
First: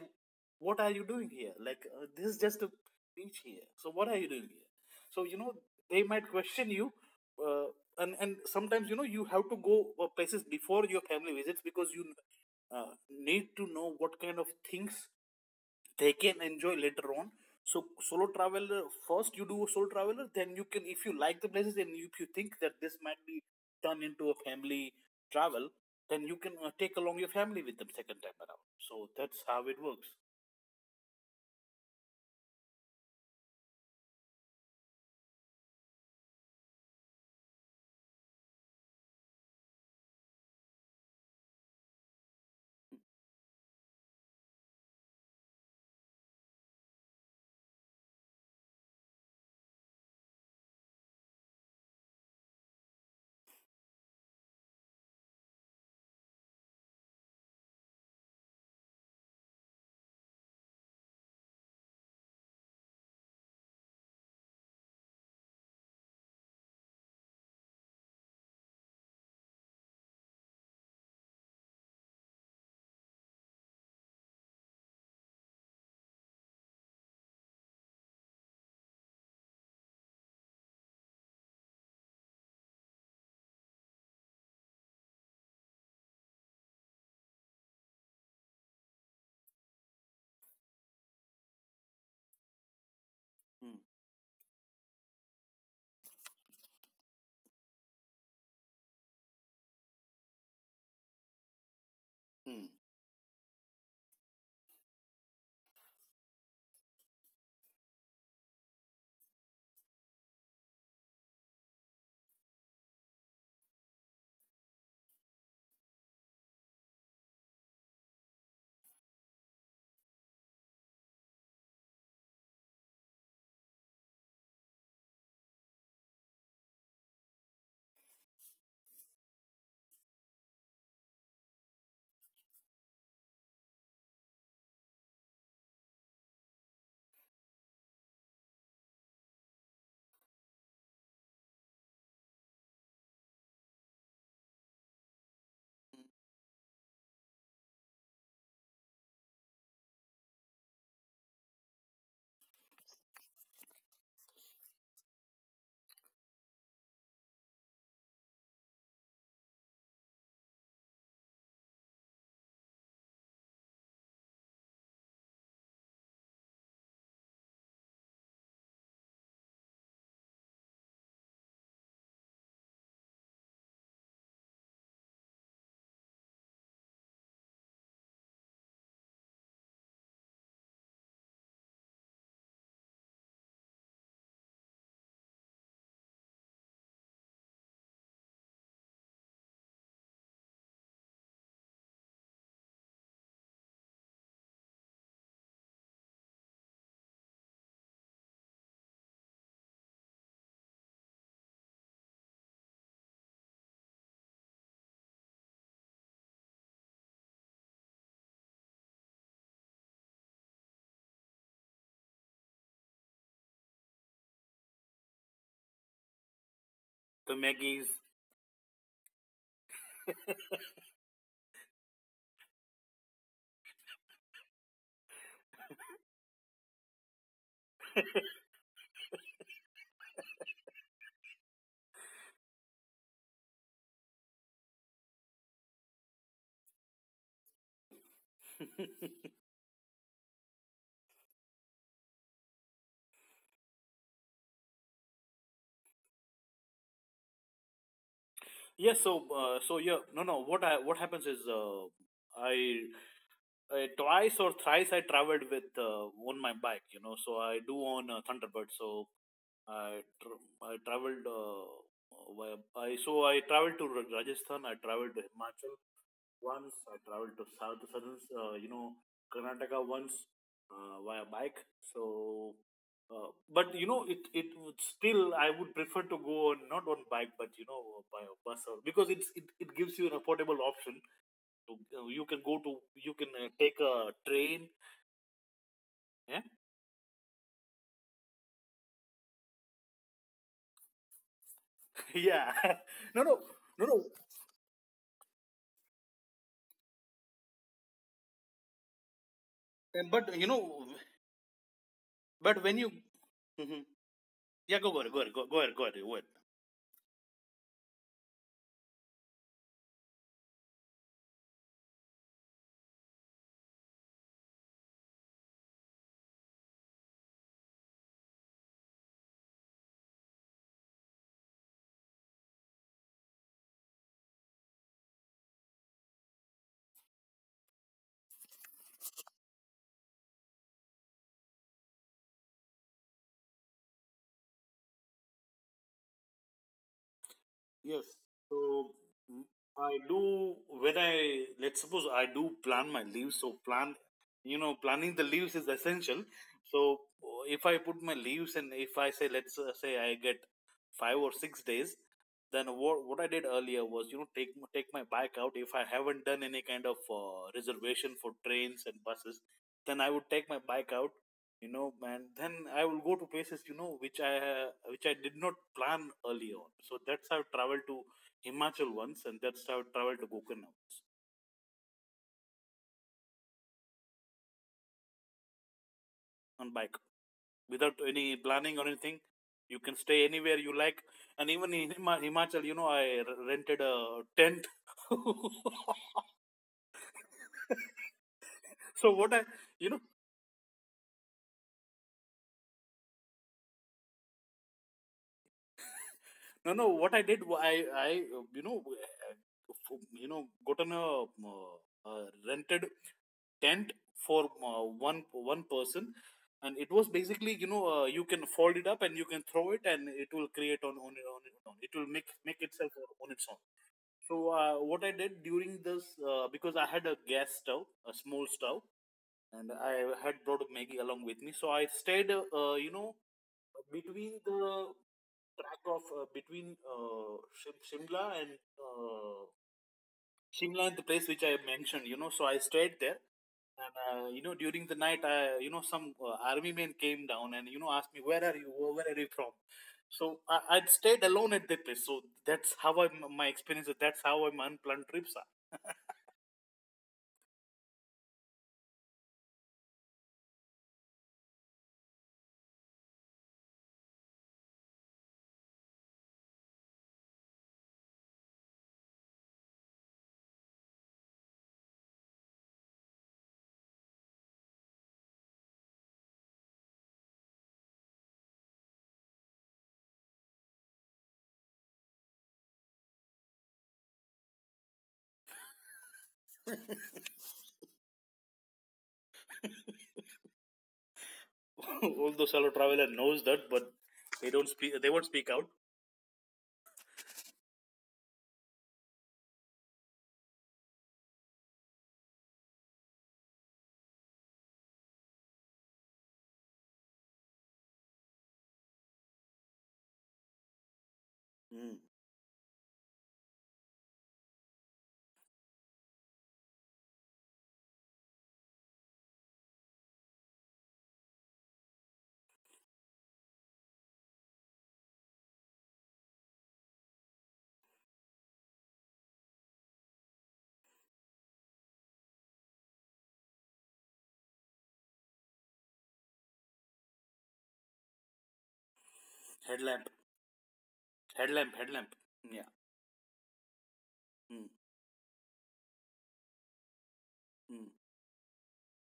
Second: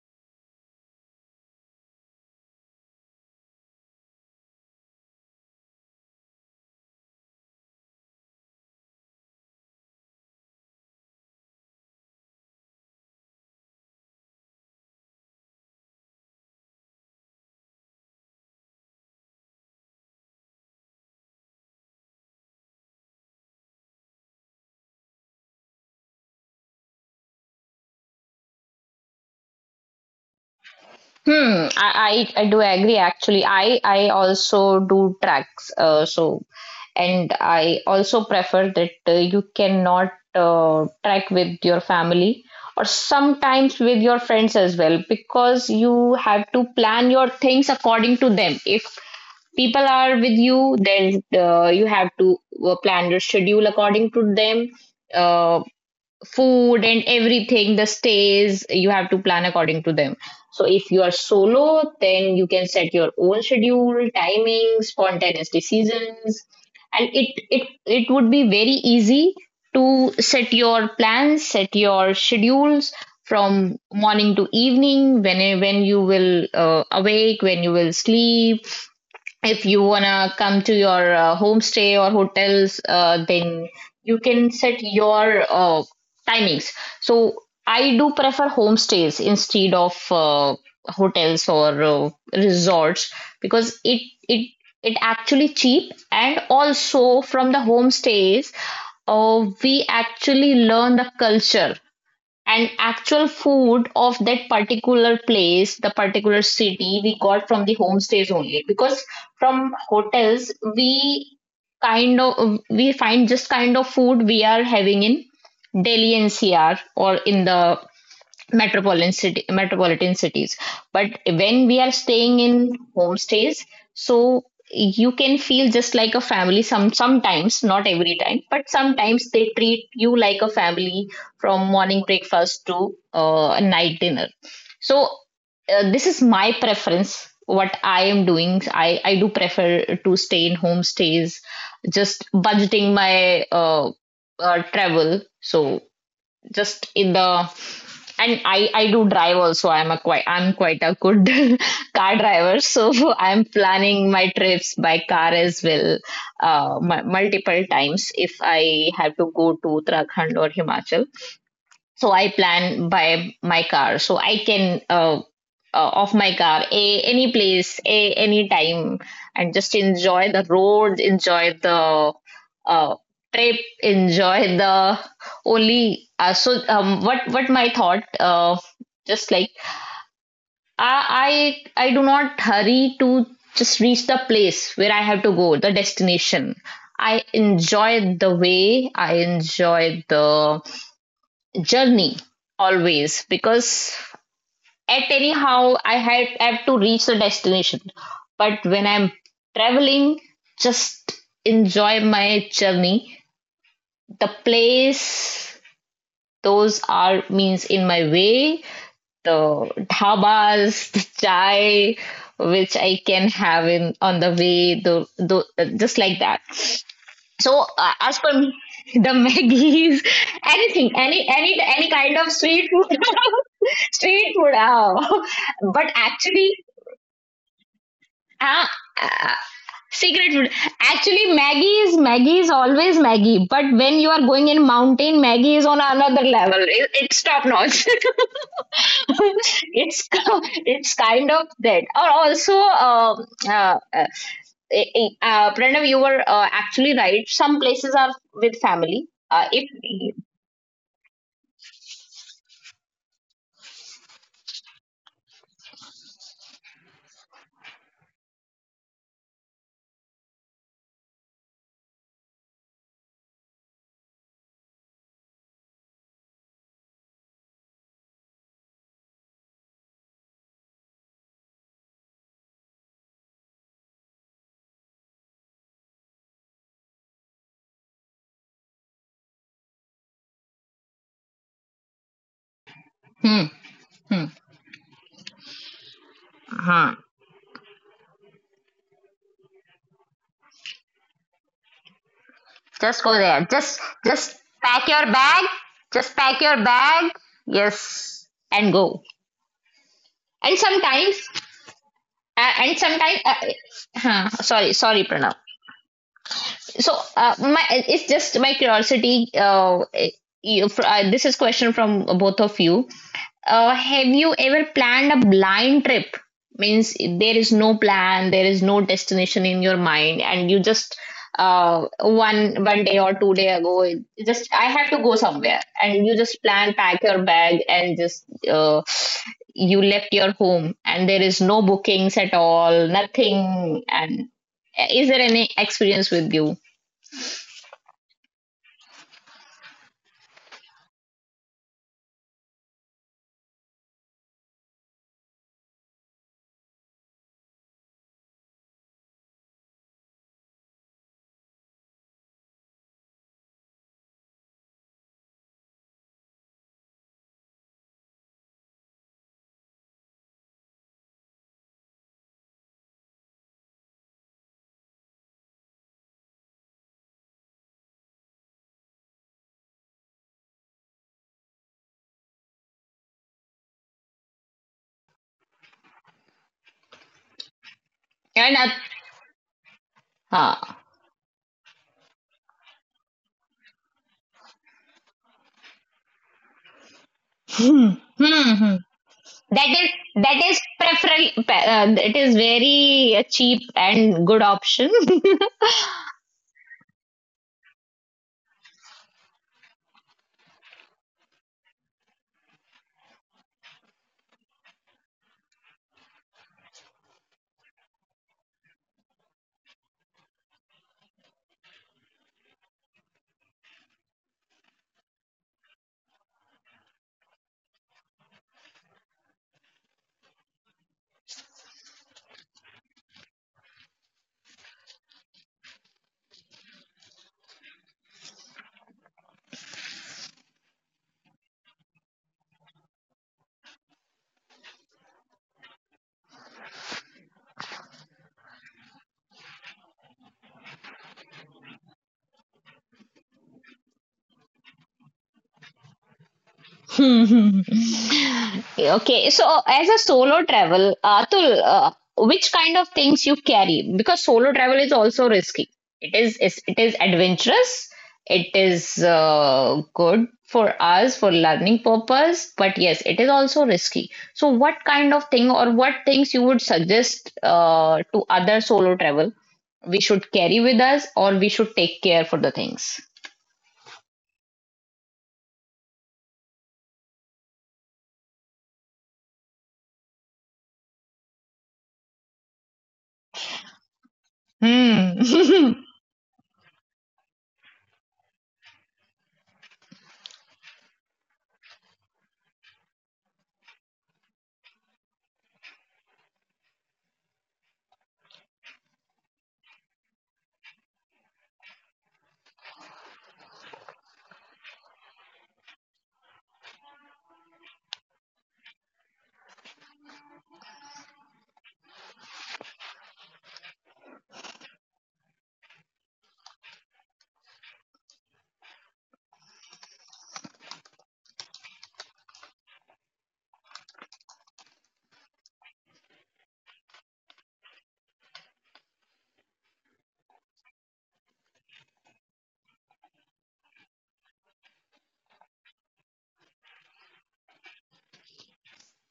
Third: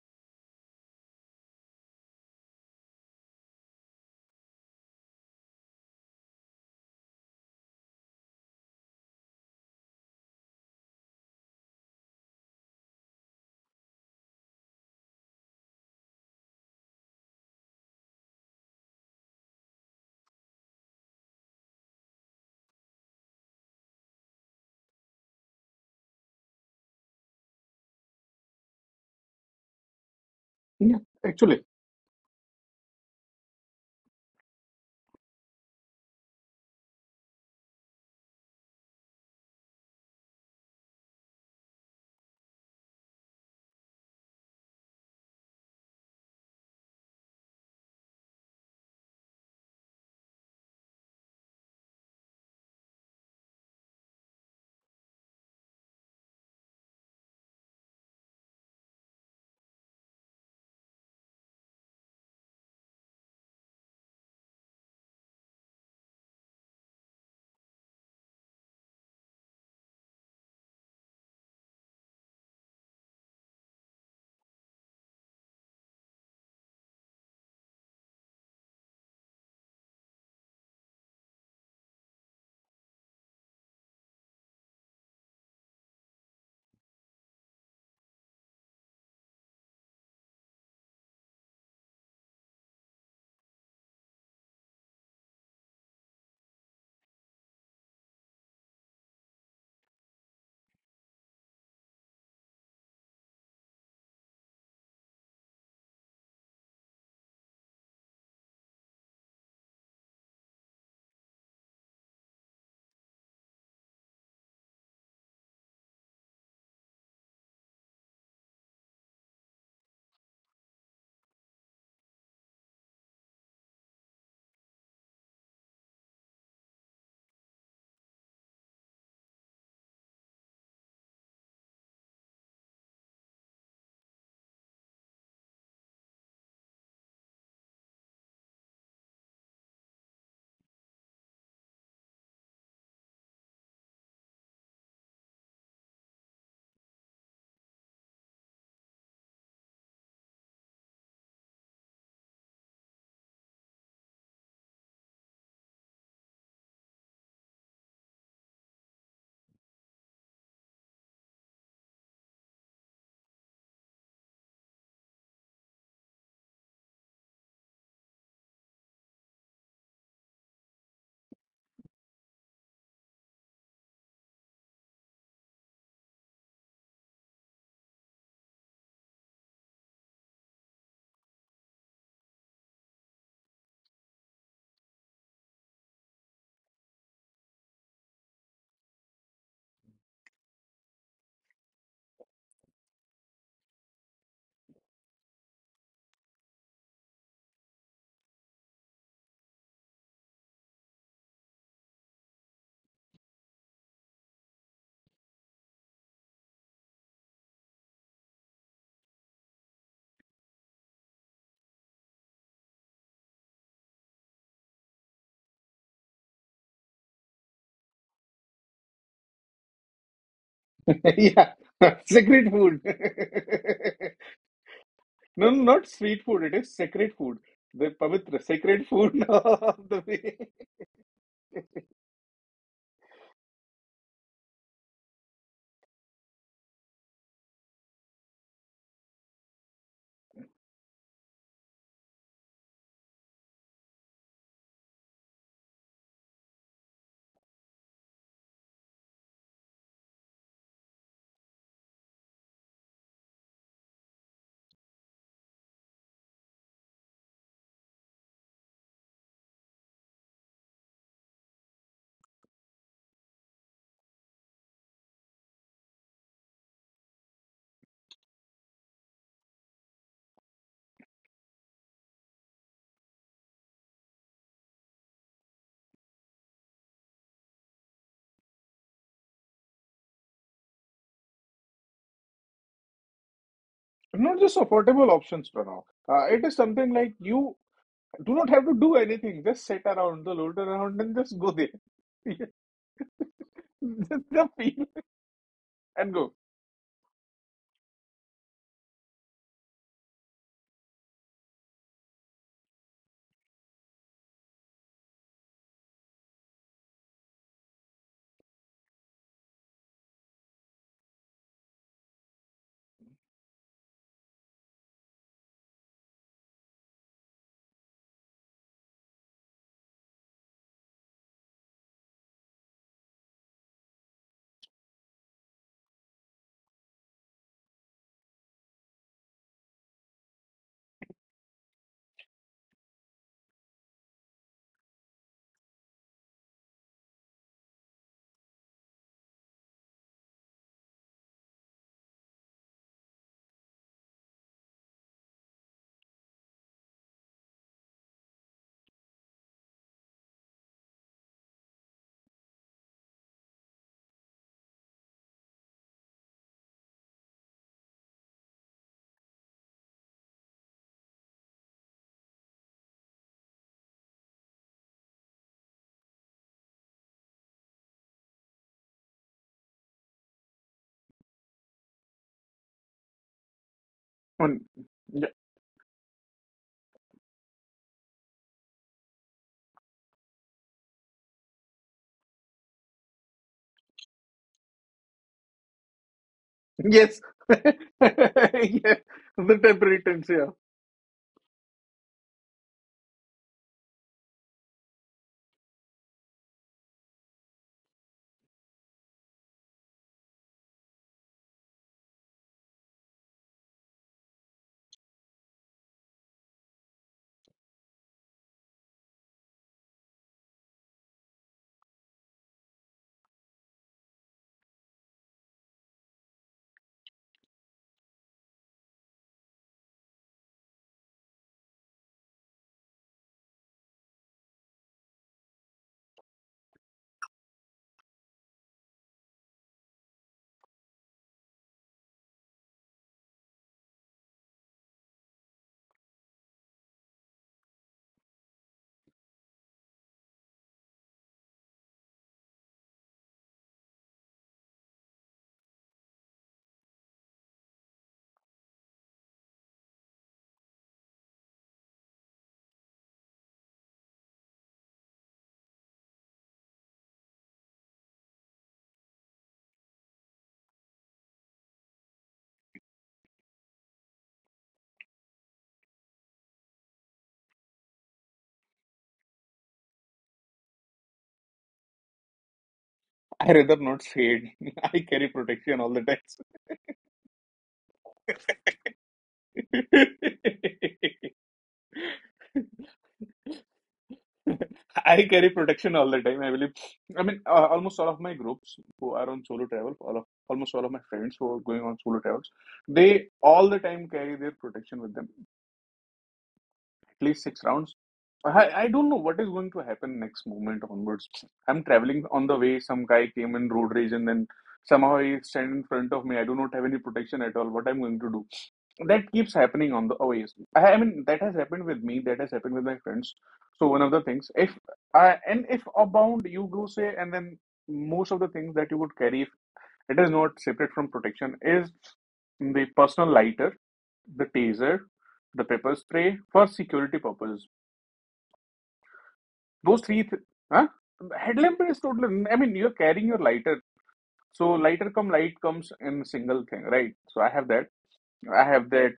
"What are you doing here? Like this is just a beach here. So what are you doing here?" So you know, they might question you, uh, and sometimes, you know, you have to go places before your family visits because you need to know what kind of things they can enjoy later on. So solo traveler — first you do a solo traveler, then you can, if you like the places and if you think that this might be turned into a family travel, then you can take along your family with them second time around. So that's how it works.
Yeah, actually.
Hmm, I do agree actually. I also do tracks. So, and I also prefer that you cannot track with your family or sometimes with your friends as well, because you have to plan your things according to them. If people are with you, then you have to plan your schedule according to them. Uh, food and everything, the stays, you have to plan according to them. So if you are solo, then you can set your own schedule, timing, spontaneous decisions, and it would be very easy to set your plans, set your schedules from morning to evening when you will awake, when you will sleep. If you wanna come to your homestay or hotels, then you can set your timings. So I do prefer homestays instead of hotels or resorts,
Mm.
because it it actually cheap, and also from the homestays we actually learn the culture
Mm.
and actual food of that particular place, the particular city, we got from the homestays only. Because from hotels, we kind of we find just kind of food we are having in Delhi NCR or in the metropolitan cities. But when we are staying in homestays, so you can feel just like a family sometimes, not every time, but sometimes they treat you like a family from morning breakfast to night dinner. So this is my preference, what I am doing, I do prefer to stay in homestays, just budgeting my travel. So just in the, and I do drive also. I'm quite a good car driver, so I'm planning my trips by car as well, multiple times. If I have to go to Uttarakhand or Himachal, so I plan by my car, so I can of my car a any place a any time, and just enjoy the roads, enjoy the uh, trip, enjoy the only. So what my thought, just like, I, I do not hurry to just reach the place where I have to go, the destination. I enjoy the way, I enjoy the journey always, because at anyhow I had have to reach the destination. But when I'm traveling, just enjoy my journey. The place those are means in my way, the dhabas, the chai, which I can have in on the way, the just like that.
The
So
Maggie's.
as per me, the Maggie's, anything, any
Yeah.
any any kind of
Secret
street
food.
food, street food. Oh.
No, no, not
But
street food. It
actually,
is sacred food. The Pavitra,
Ah,
sacred food
ah,
of the
secret
way.
food. Actually, Maggie is always Maggie, but when you are going in mountain, Maggie is on another level. It's top notch. It's kind of that. Or also, Pranav, you were actually right. Some places are with
Yes,
family.
so
If
so yeah, no no what I — what happens is I — twice or thrice I traveled with on my bike, you know, so I do on Thunderbird. So I tr I traveled via I — so I traveled to Rajasthan. I traveled to Himachal once. I traveled to south to southern you know Karnataka once via bike. So, but you know it would still I would prefer to go on not on bike but you know by a bus or because it gives you an affordable option. You can go to you can
Hmm.
take a
Hmm.
Not just
train.
affordable options, Pranav.
Yeah,
It is something
Hmm.
like you do not have to do anything. Just sit around the load around and just go there.
yeah.
Just go
No, no,
there.
no,
Just
no.
Just
just
the feel
pack your bag.
and
Just
go.
pack your bag. Yes, and go.
But you
and
know,
sometimes
but when
and
you,
sometimes,
mhm,
sorry
yeah, go, go,
sorry
ahead,
Pranav.
go, ahead, go, ahead, go ahead.
So my it's just my curiosity. This is question from both of you. Have you ever planned a blind trip? Means there is no plan, there is no destination in your mind, and you just one day or 2 day ago, just I have to go somewhere, and you just plan, pack your bag, and just you left your home, and there is no bookings at all, nothing. And is there any experience with you?
Yes. So, mm, I do when I, let's suppose, I do plan my leaves. So plan, you know, planning the leaves is essential. So if I put my leaves and if I say, let's say I get 5 or 6 days, then what I did earlier was, you know, take take my bike out if I haven't done any kind of reservation for trains and buses, then I would take my bike out, you know, and then I will go to places, you know, which I did not plan earlier on. So that's how I traveled to Himachal once, and that's how I traveled to Gokarna
On. Yeah.
on bike without any
And
planning or anything. You can stay anywhere
huh.
you like, and even in Himachal, you know, I rented a tent.
Yes. yeah.
Hmm. Hmm. Hmm.
So what I
The
That
you
is
know
temporary tents,
that
yeah.
is preferable. It is very cheap and good option.
no no what I did I I you know gotten a, uh, uh, rented tent for one one person. And it was basically, you know, you can fold it up and you can throw it and it will create on it will make itself on its own. So what I did during this, because I had a gas stove, a small stove, and I had brought maggie along with me. So I stayed, you know, between the track of between Shimla and uh, Shimla and the place which I mentioned, you know. So I stayed there, and you know, during the night, I, you know, some army men came down and, you know, asked me, "Where are you? Where are you from?" So I, I'd stayed alone at that place. So that's how I, my experience. That's how my unplanned trips
Okay, so as a solo travel, Atul, which kind of things you carry? Because solo travel is also risky. It is adventurous. It is good for us for learning purpose, but yes, it is also risky. So, what kind of thing or what things you would suggest to other solo travel, we should carry with us, or we should take care for the things?
I rather not say it. I carry protection all the time.
are. Although solo traveler knows that, but they don't speak. They won't
I
speak
carry
out.
Hmm.
protection all the time. I believe. I mean, almost all of my groups who are on solo travel, all of almost all of my friends who are going on solo travels, they all the time carry their protection with them, at least six rounds. I don't know what is going to happen next moment onwards. I'm
Mm.
traveling on the way. Some guy came in road rage and then somehow he stand in front of me. I do not have any protection at all. What I'm going to do? That keeps happening on the OAs. I mean, that has happened with me. That has happened with my friends. So one of the things, if I and if abound, you go say, and then most of the things that you would carry, if it is not separate from protection, is the personal lighter, the taser, the pepper spray for security purposes. Those
Headlamp,
three, th- huh?
headlamp,
Headlamp is
headlamp.
totally. I
Yeah.
mean, you're carrying your lighter.
Mm.
So light comes in single thing, right? So I have
Mm.
that. I have that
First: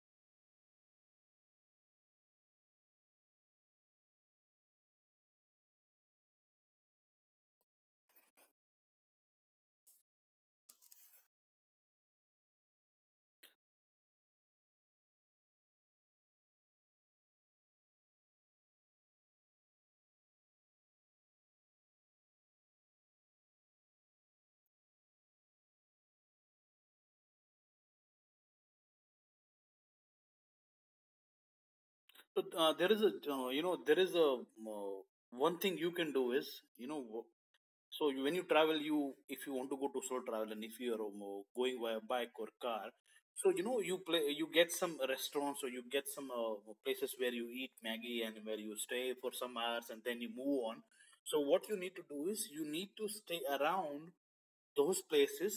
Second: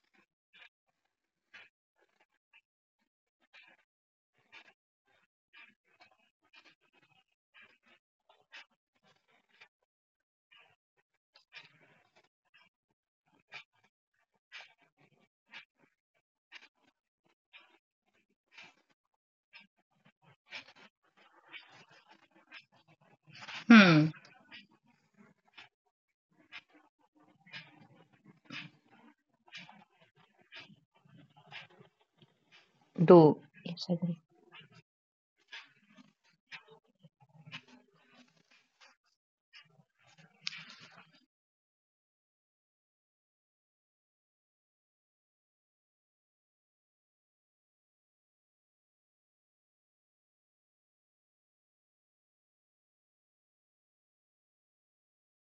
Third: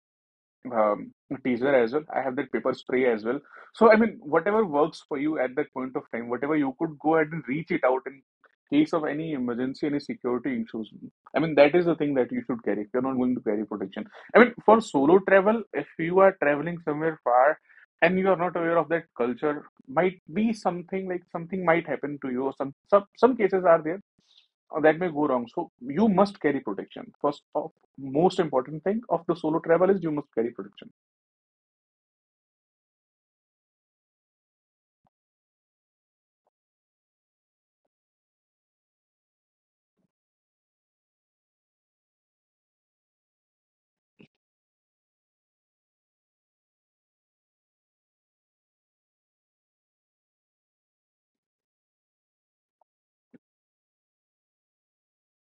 um, teaser as well. I have that paper spray as well. So, I mean, whatever works for you at that point of time, whatever you could go ahead and reach it out in case of any emergency, any security issues. I mean, that is the thing that you should carry. If you're not going to carry protection, I mean, for solo travel, if you are traveling somewhere far and you are not aware of that culture, might be something like something might happen to you. Or some cases are there.
Hmm.
Or that may go wrong. So you must carry protection. First of most important thing of the solo travel is you must carry protection.
So there is a
Do. Yes, I do.
one thing you can do is, you know, so you, when you travel, you, if you want to go to solo travel and if you are going via bike or car, so you know you play you get some restaurants or you get some places where you eat maggie and where you stay for some hours and then you move on. So what you need to do is you need to stay around those places,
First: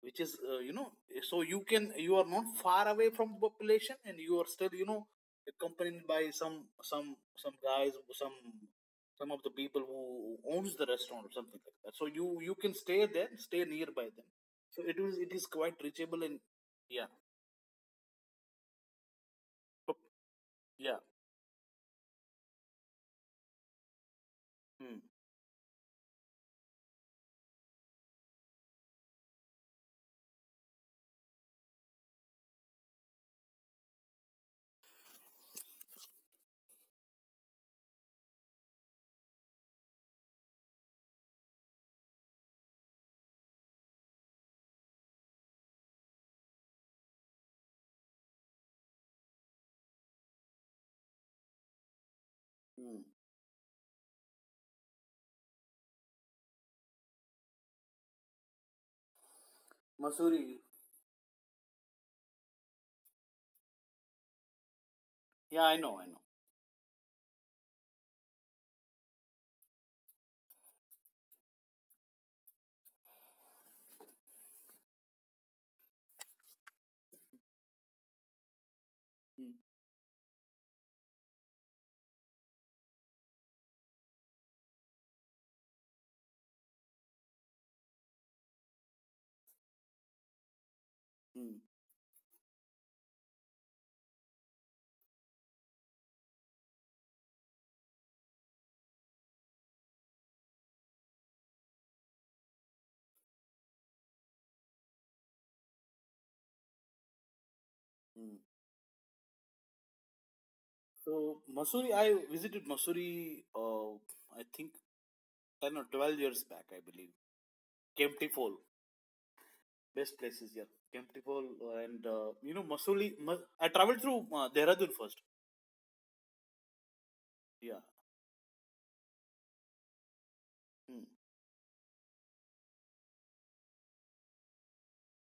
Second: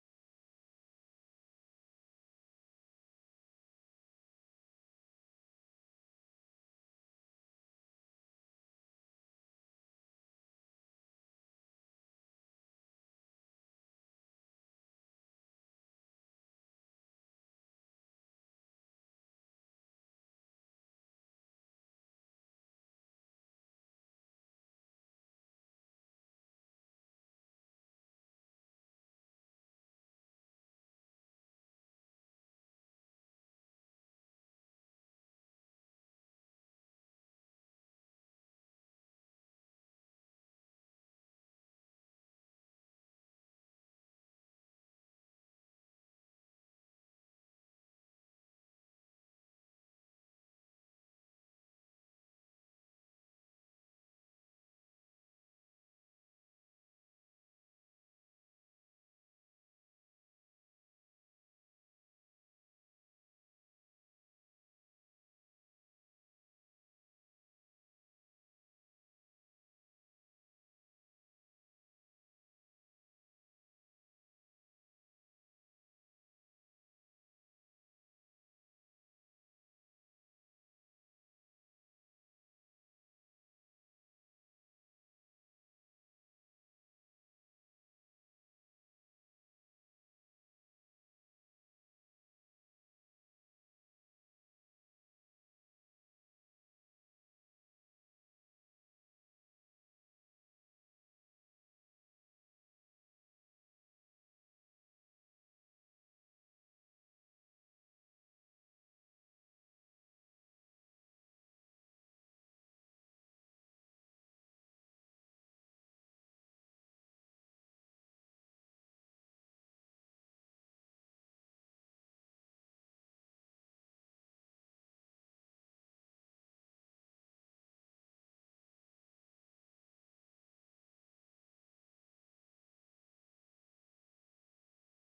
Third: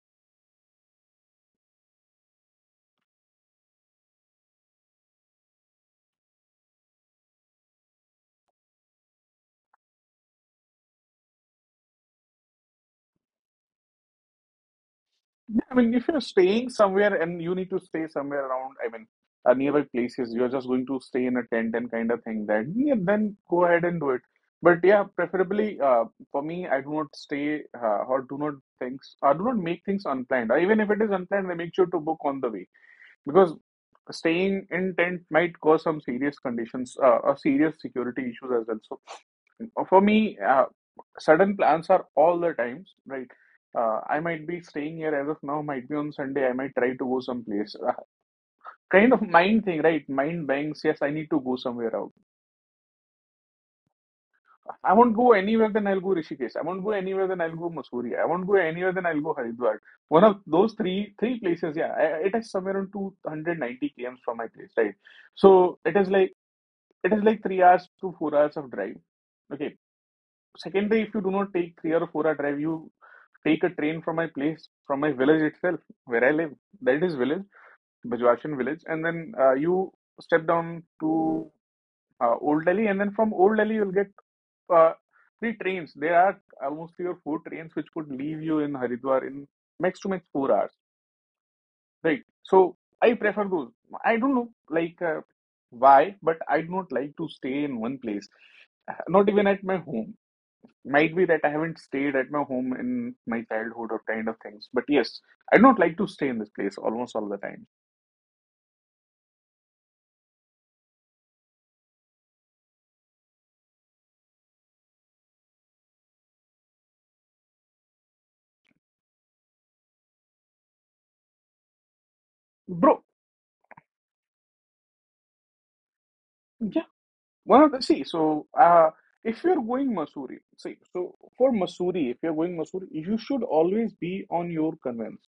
which is so you, can you are not far away from the population and you are still, you know, accompanied by some some guys, some some of the people who owns the restaurant or something like that. So you can stay there, stay nearby them. So it is, it is
Yeah,
quite
I mean, if
reachable.
you're
And
staying
yeah,
somewhere and you need to stay somewhere around, I mean, nearby places, you're just going
yeah.
to stay in a tent and kind of thing that, yeah, then go ahead and do it. But
Hmm.
yeah, preferably for me, I do not stay or do not things I do not make things unplanned. Or even if it is unplanned, I make sure to book on the way because staying in tent might cause some serious conditions or serious security issues as well. So for me, sudden plans are all the times, right? I might be staying here as of now, might be on Sunday, I might try to go someplace. Kind of mind thing, right? Mind banks, yes, I need to go somewhere out.
Hmm.
I won't go anywhere, then I'll go Rishikesh. I won't go anywhere, then I'll go Mussoorie. I won't go anywhere, then I'll go Haridwar. One of
Masuri,
those three places, yeah. I, it is somewhere around 290 kms from my place, right?
yeah, I
So
know,
it
I
is
know.
like it is like 3 hours to 4 hours of drive. Okay. Second day, if you do not take 3 or 4 hour drive, you take a train from my place, from my village itself, where I live. That is village, Bijwashan village, and then
Hmm.
you step down to Old Delhi, and then from Old Delhi you'll get uh, three trains. There are almost three or four trains which could leave you in Haridwar in max to max 4 hours,
Hmm.
right? So I prefer those. I don't know, like. Why but I do not like to stay in one place. Not even at my home, might be that I haven't stayed at my home in my childhood or kind of things. But yes, I don't like to stay in this place almost all the time.
Mm. So Masuri, I visited Masuri I think 10 or 12 years back, I believe. Kempty Fall. Best places, yeah. Temptable. And you know,
Bro,
Masuli. I traveled through Dehradun first.
yeah. One of
Yeah.
the see, so If you're going Mussoorie, see,
Hmm.
so for Mussoorie, if you're going Mussoorie, you should always be on your conveyance.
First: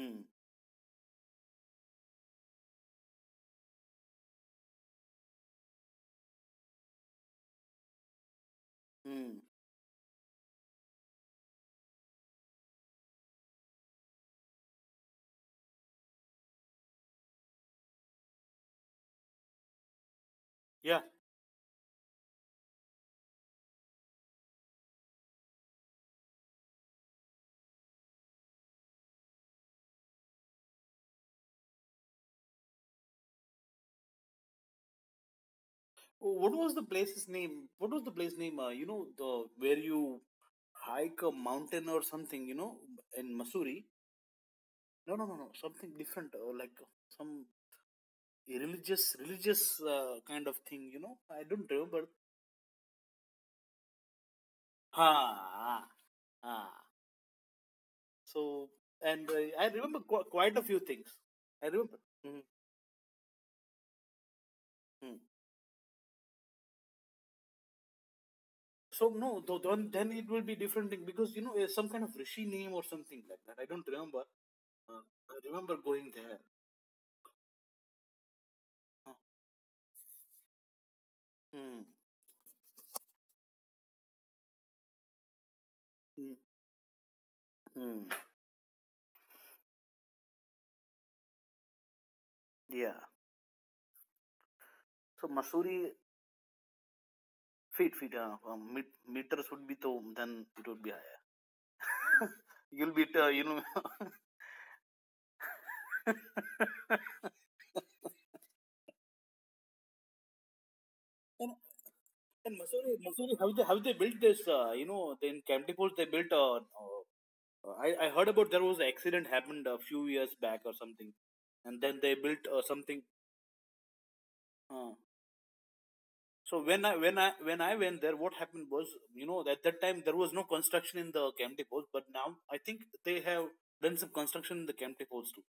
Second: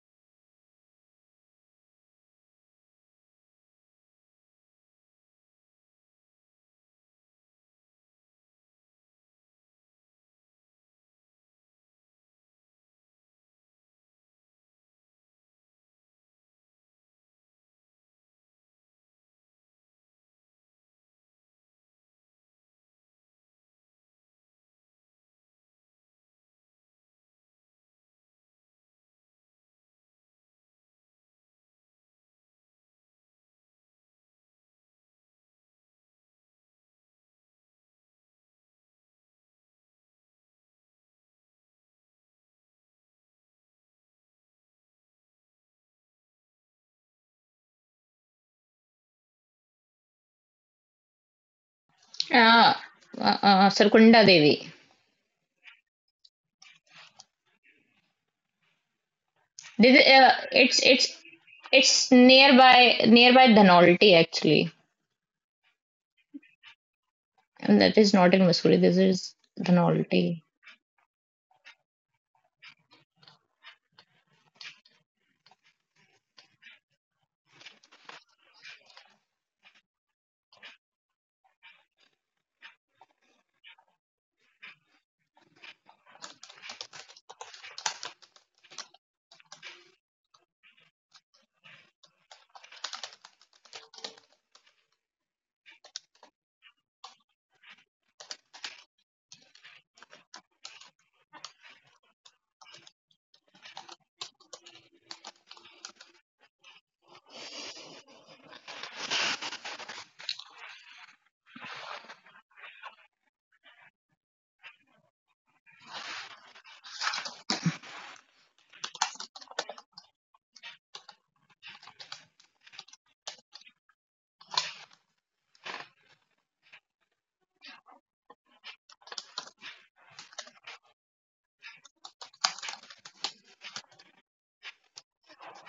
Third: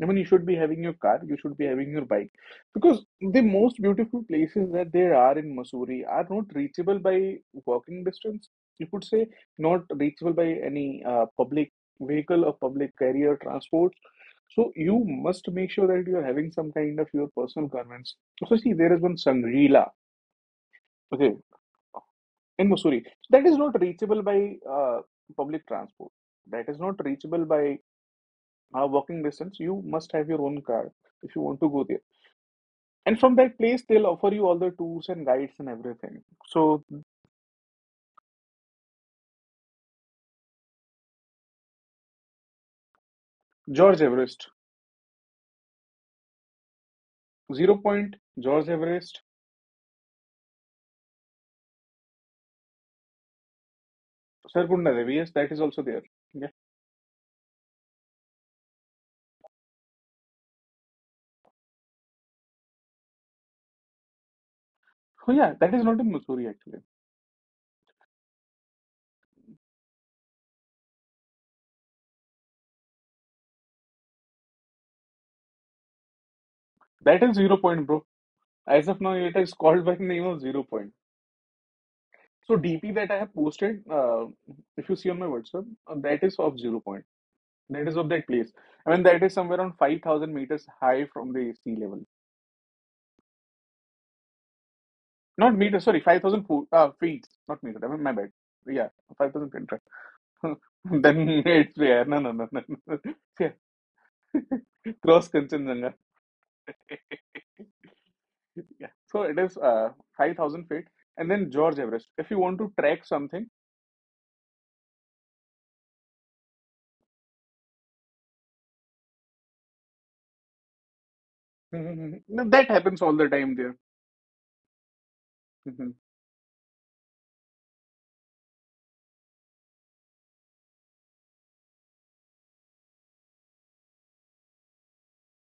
I mean, you should be having your car, you should be having your bike, because the most beautiful places that there are in Mussoorie are not reachable by walking distance. You could say
Hmm.
not reachable by any public vehicle or public carrier transport. So you must make sure that you are having some kind of your personal garments. So see, there is one Sangrila,
Yeah.
okay, in Mussoorie. That is not reachable by public transport. That is not reachable by walking distance. You must have your own car if you want to go there. And from that place, they'll offer you all the tours and guides and everything.
Oh, what was
So,
the place's name? What was the place name? You know, the where you hike a mountain or something. You know, in Missouri.
George Everest,
No, no, no, no. Something different. Like some
Zero Point, George Everest,
religious kind of thing. You know. I don't remember.
Ah, Surkunda Devi.
Sarkunda Devi, yes,
Ah.
that is also
Ah,
there. Yeah.
ah. So, and I remember
This, uh,
quite a
it's
few things.
it's
I remember.
it's
Mhm.
nearby Dhanolti actually,
Hmm.
So, yeah, that is not in Mussoorie actually.
and that is not in Mussoorie. This
So
is
no, though, then it
Dhanolti,
will be different thing, because you know it's some kind of rishi name or something like that. I don't remember. Uh, I remember going there.
That is Zero Point, bro. As of now,
Uh,
it is called by the name of Zero Point.
Hmm.
So, DP that I have posted, if you see on my WhatsApp, that
Hmm.
is of Zero Point. That is of
Hmm.
that place. I mean, that is somewhere around 5,000 meters high from the sea level.
Yeah. So
Not meters,
Masuri,
sorry, 5,000 foot, feet, not meters. I
feet,
mean, my
feet,
bad. Yeah,
meters
5,000
would be,
feet.
so then it would be higher.
Then it's yeah, no, no, no, no,
You'll
no.
be you
Yeah,
know.
cross Kanchenjunga.
and,
Yeah, so it is 5,000 feet, and then George Everest. If you want
and
to
Masuri,
track
Masuri,
something,
how they built this, you know, in Camp Depot they built, I heard about, there was an accident happened a few years back or something, and then they
mhm. No,
built
that happens
something.
all the time there.
Uh,
Mhm.
so when I, when I went there, what happened was, you know, at that time there was no construction in the Camp Depots, but now I think they have done some construction in the Camp Depots too.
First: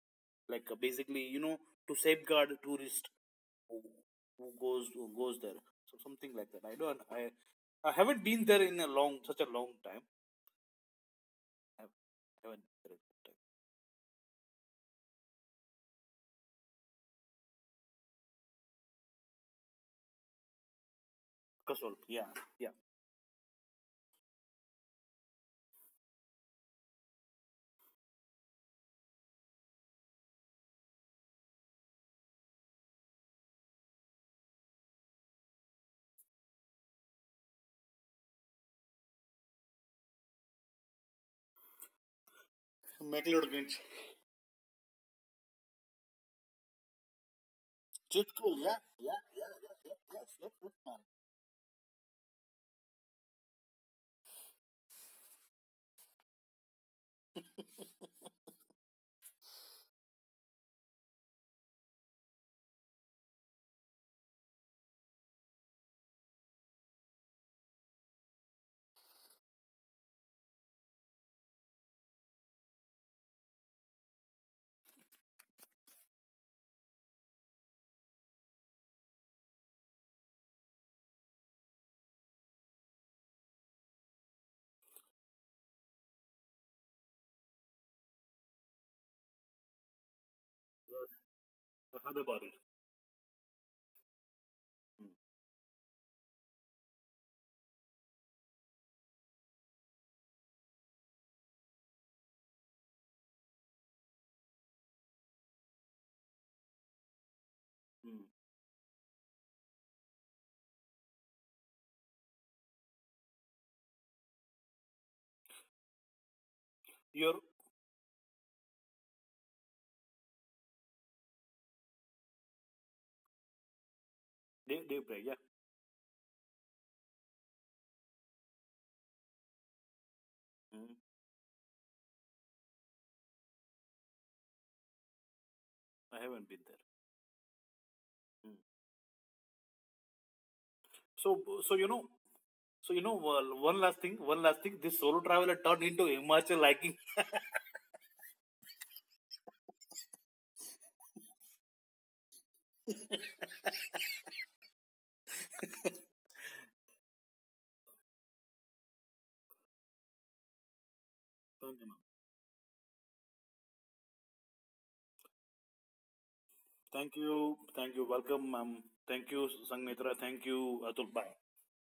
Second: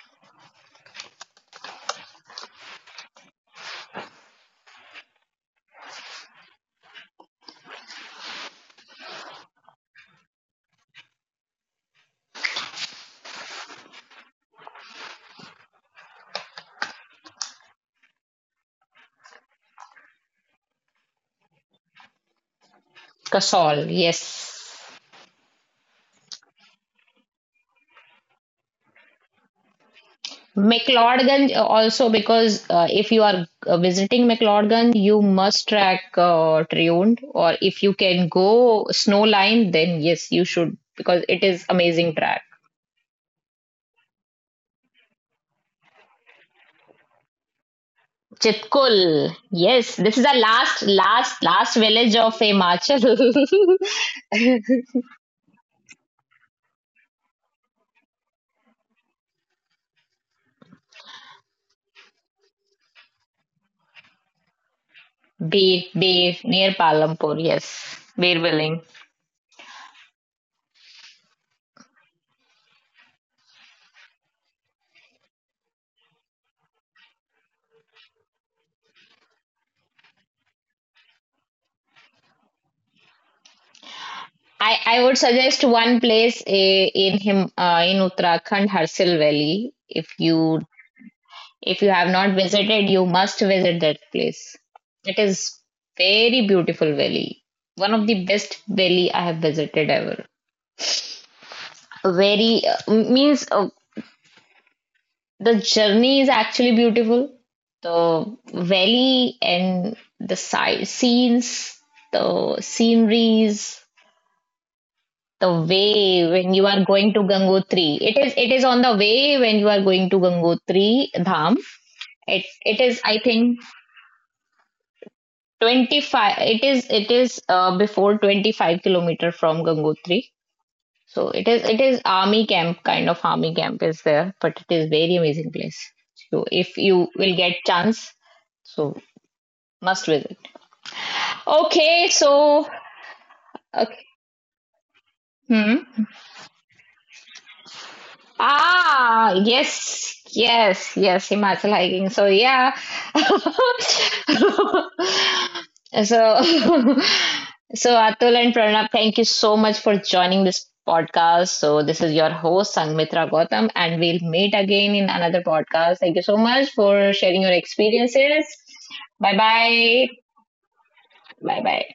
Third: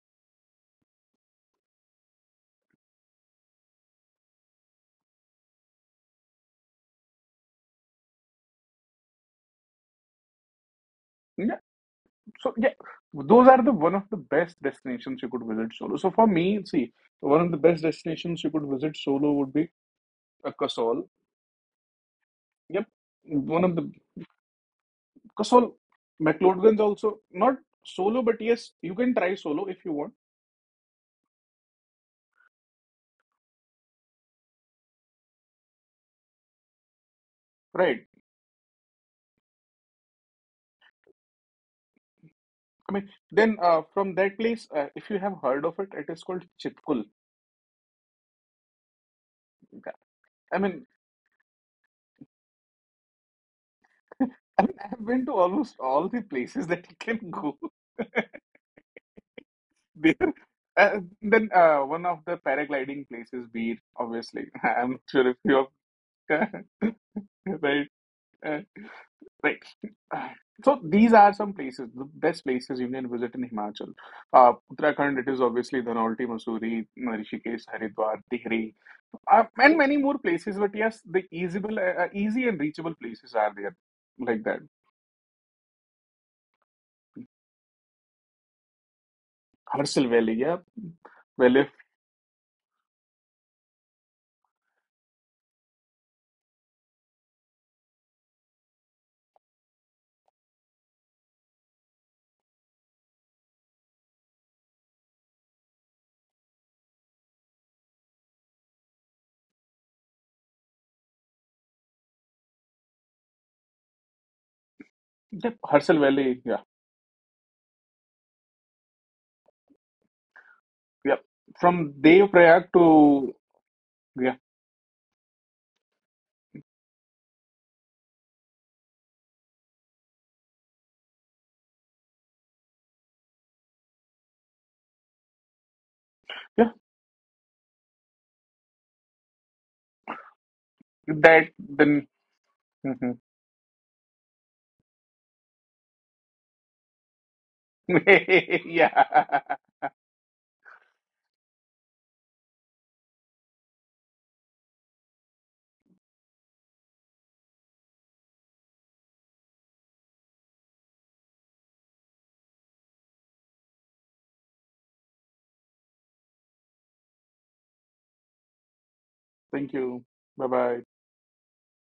Like, basically, you know, to safeguard tourist who, who goes there. So something like that. I don't. I haven't been there in a long, such a long time.
Yeah,
I haven't been there
so
in
yeah,
a long time.
those are the one of the best destinations you could visit solo. So for me, see, one of the best destinations you could visit solo would be Kasol.
Kasol, yeah, yeah.
Yep, one of
Kasol.
the
Yes,
Kasol, McLaurin's also not solo, but yes, you can try solo if you want.
McLeodganj also, because if you are visiting McLeodganj, you must track Triund, or if you
Right.
can go Snow Line, then yes, you should because it is amazing track.
I mean,
Megalod
then
Grinch.
from that place, if you have heard of it, it is called Chitkul.
Chitku, yeah, yeah,
Chitkul.
yeah, yeah,
Yes,
Yeah.
yeah,
this is our
yes, yes,
I
yes,
last,
mean,
man.
last, last village of Himachal.
I mean, I have been to almost all the places that you can go there. Then One of the paragliding places, Bir, obviously. I'm sure if you
Bir, Bir,
have
near Palampur. Yes,
right, uh,
Birbiling.
right. Uh, So these are some places, the best places you can visit in Himachal. Uttarakhand, it is obviously Dhanaulti, Mussoorie, Rishikesh, Haridwar, Tihri. And many more places. But yes, the easyable, easy and reachable places are there like that.
I would suggest one place, in Uttarakhand, Harsil Valley. If
Harsal
you
Valley,
if you have not
Hyderabad.
visited, you must visit that place. It
Mm.
is very beautiful valley. One of the best valley I have visited ever. Very, means the journey is actually beautiful.
Mm.
The valley and the side scenes, the sceneries, the
yeah, Harsal
way when
Valley,
you
yeah,
are going to
You're,
Gangotri. It is on the way when you are going to Gangotri
yeah.
Dham.
From
It it
Devaprayag
is I
to
think
yeah,
day, day break, yeah.
25, it is before 25-kilometer from Gangotri.
Mm.
So it is army camp, kind of army camp is there, but it is very amazing place.
I
So
haven't been
if
yeah.
there.
you will get chance,
Mm.
so must visit.
So,
That
so you
Okay,
know,
then,
so
so you know, well, one
okay.
last thing, one last thing. This solo traveler turned
Hmm.
into Himachal liking.
Ah,
yeah.
yes, yes, yes, Himachal hiking. So yeah. So so Atul and Pranab, thank you so much for joining this podcast. So
Thank
this
you,
is your host Sangmitra Gautam, and we'll meet again in another podcast. Thank you so much for
thank
sharing your
you,
experiences.
welcome, ma'am.
Bye
Thank you,
Thank
bye.
you.
Sangnitra. Thank
Bye bye.
you, Atul.
Bye
Bye.
bye.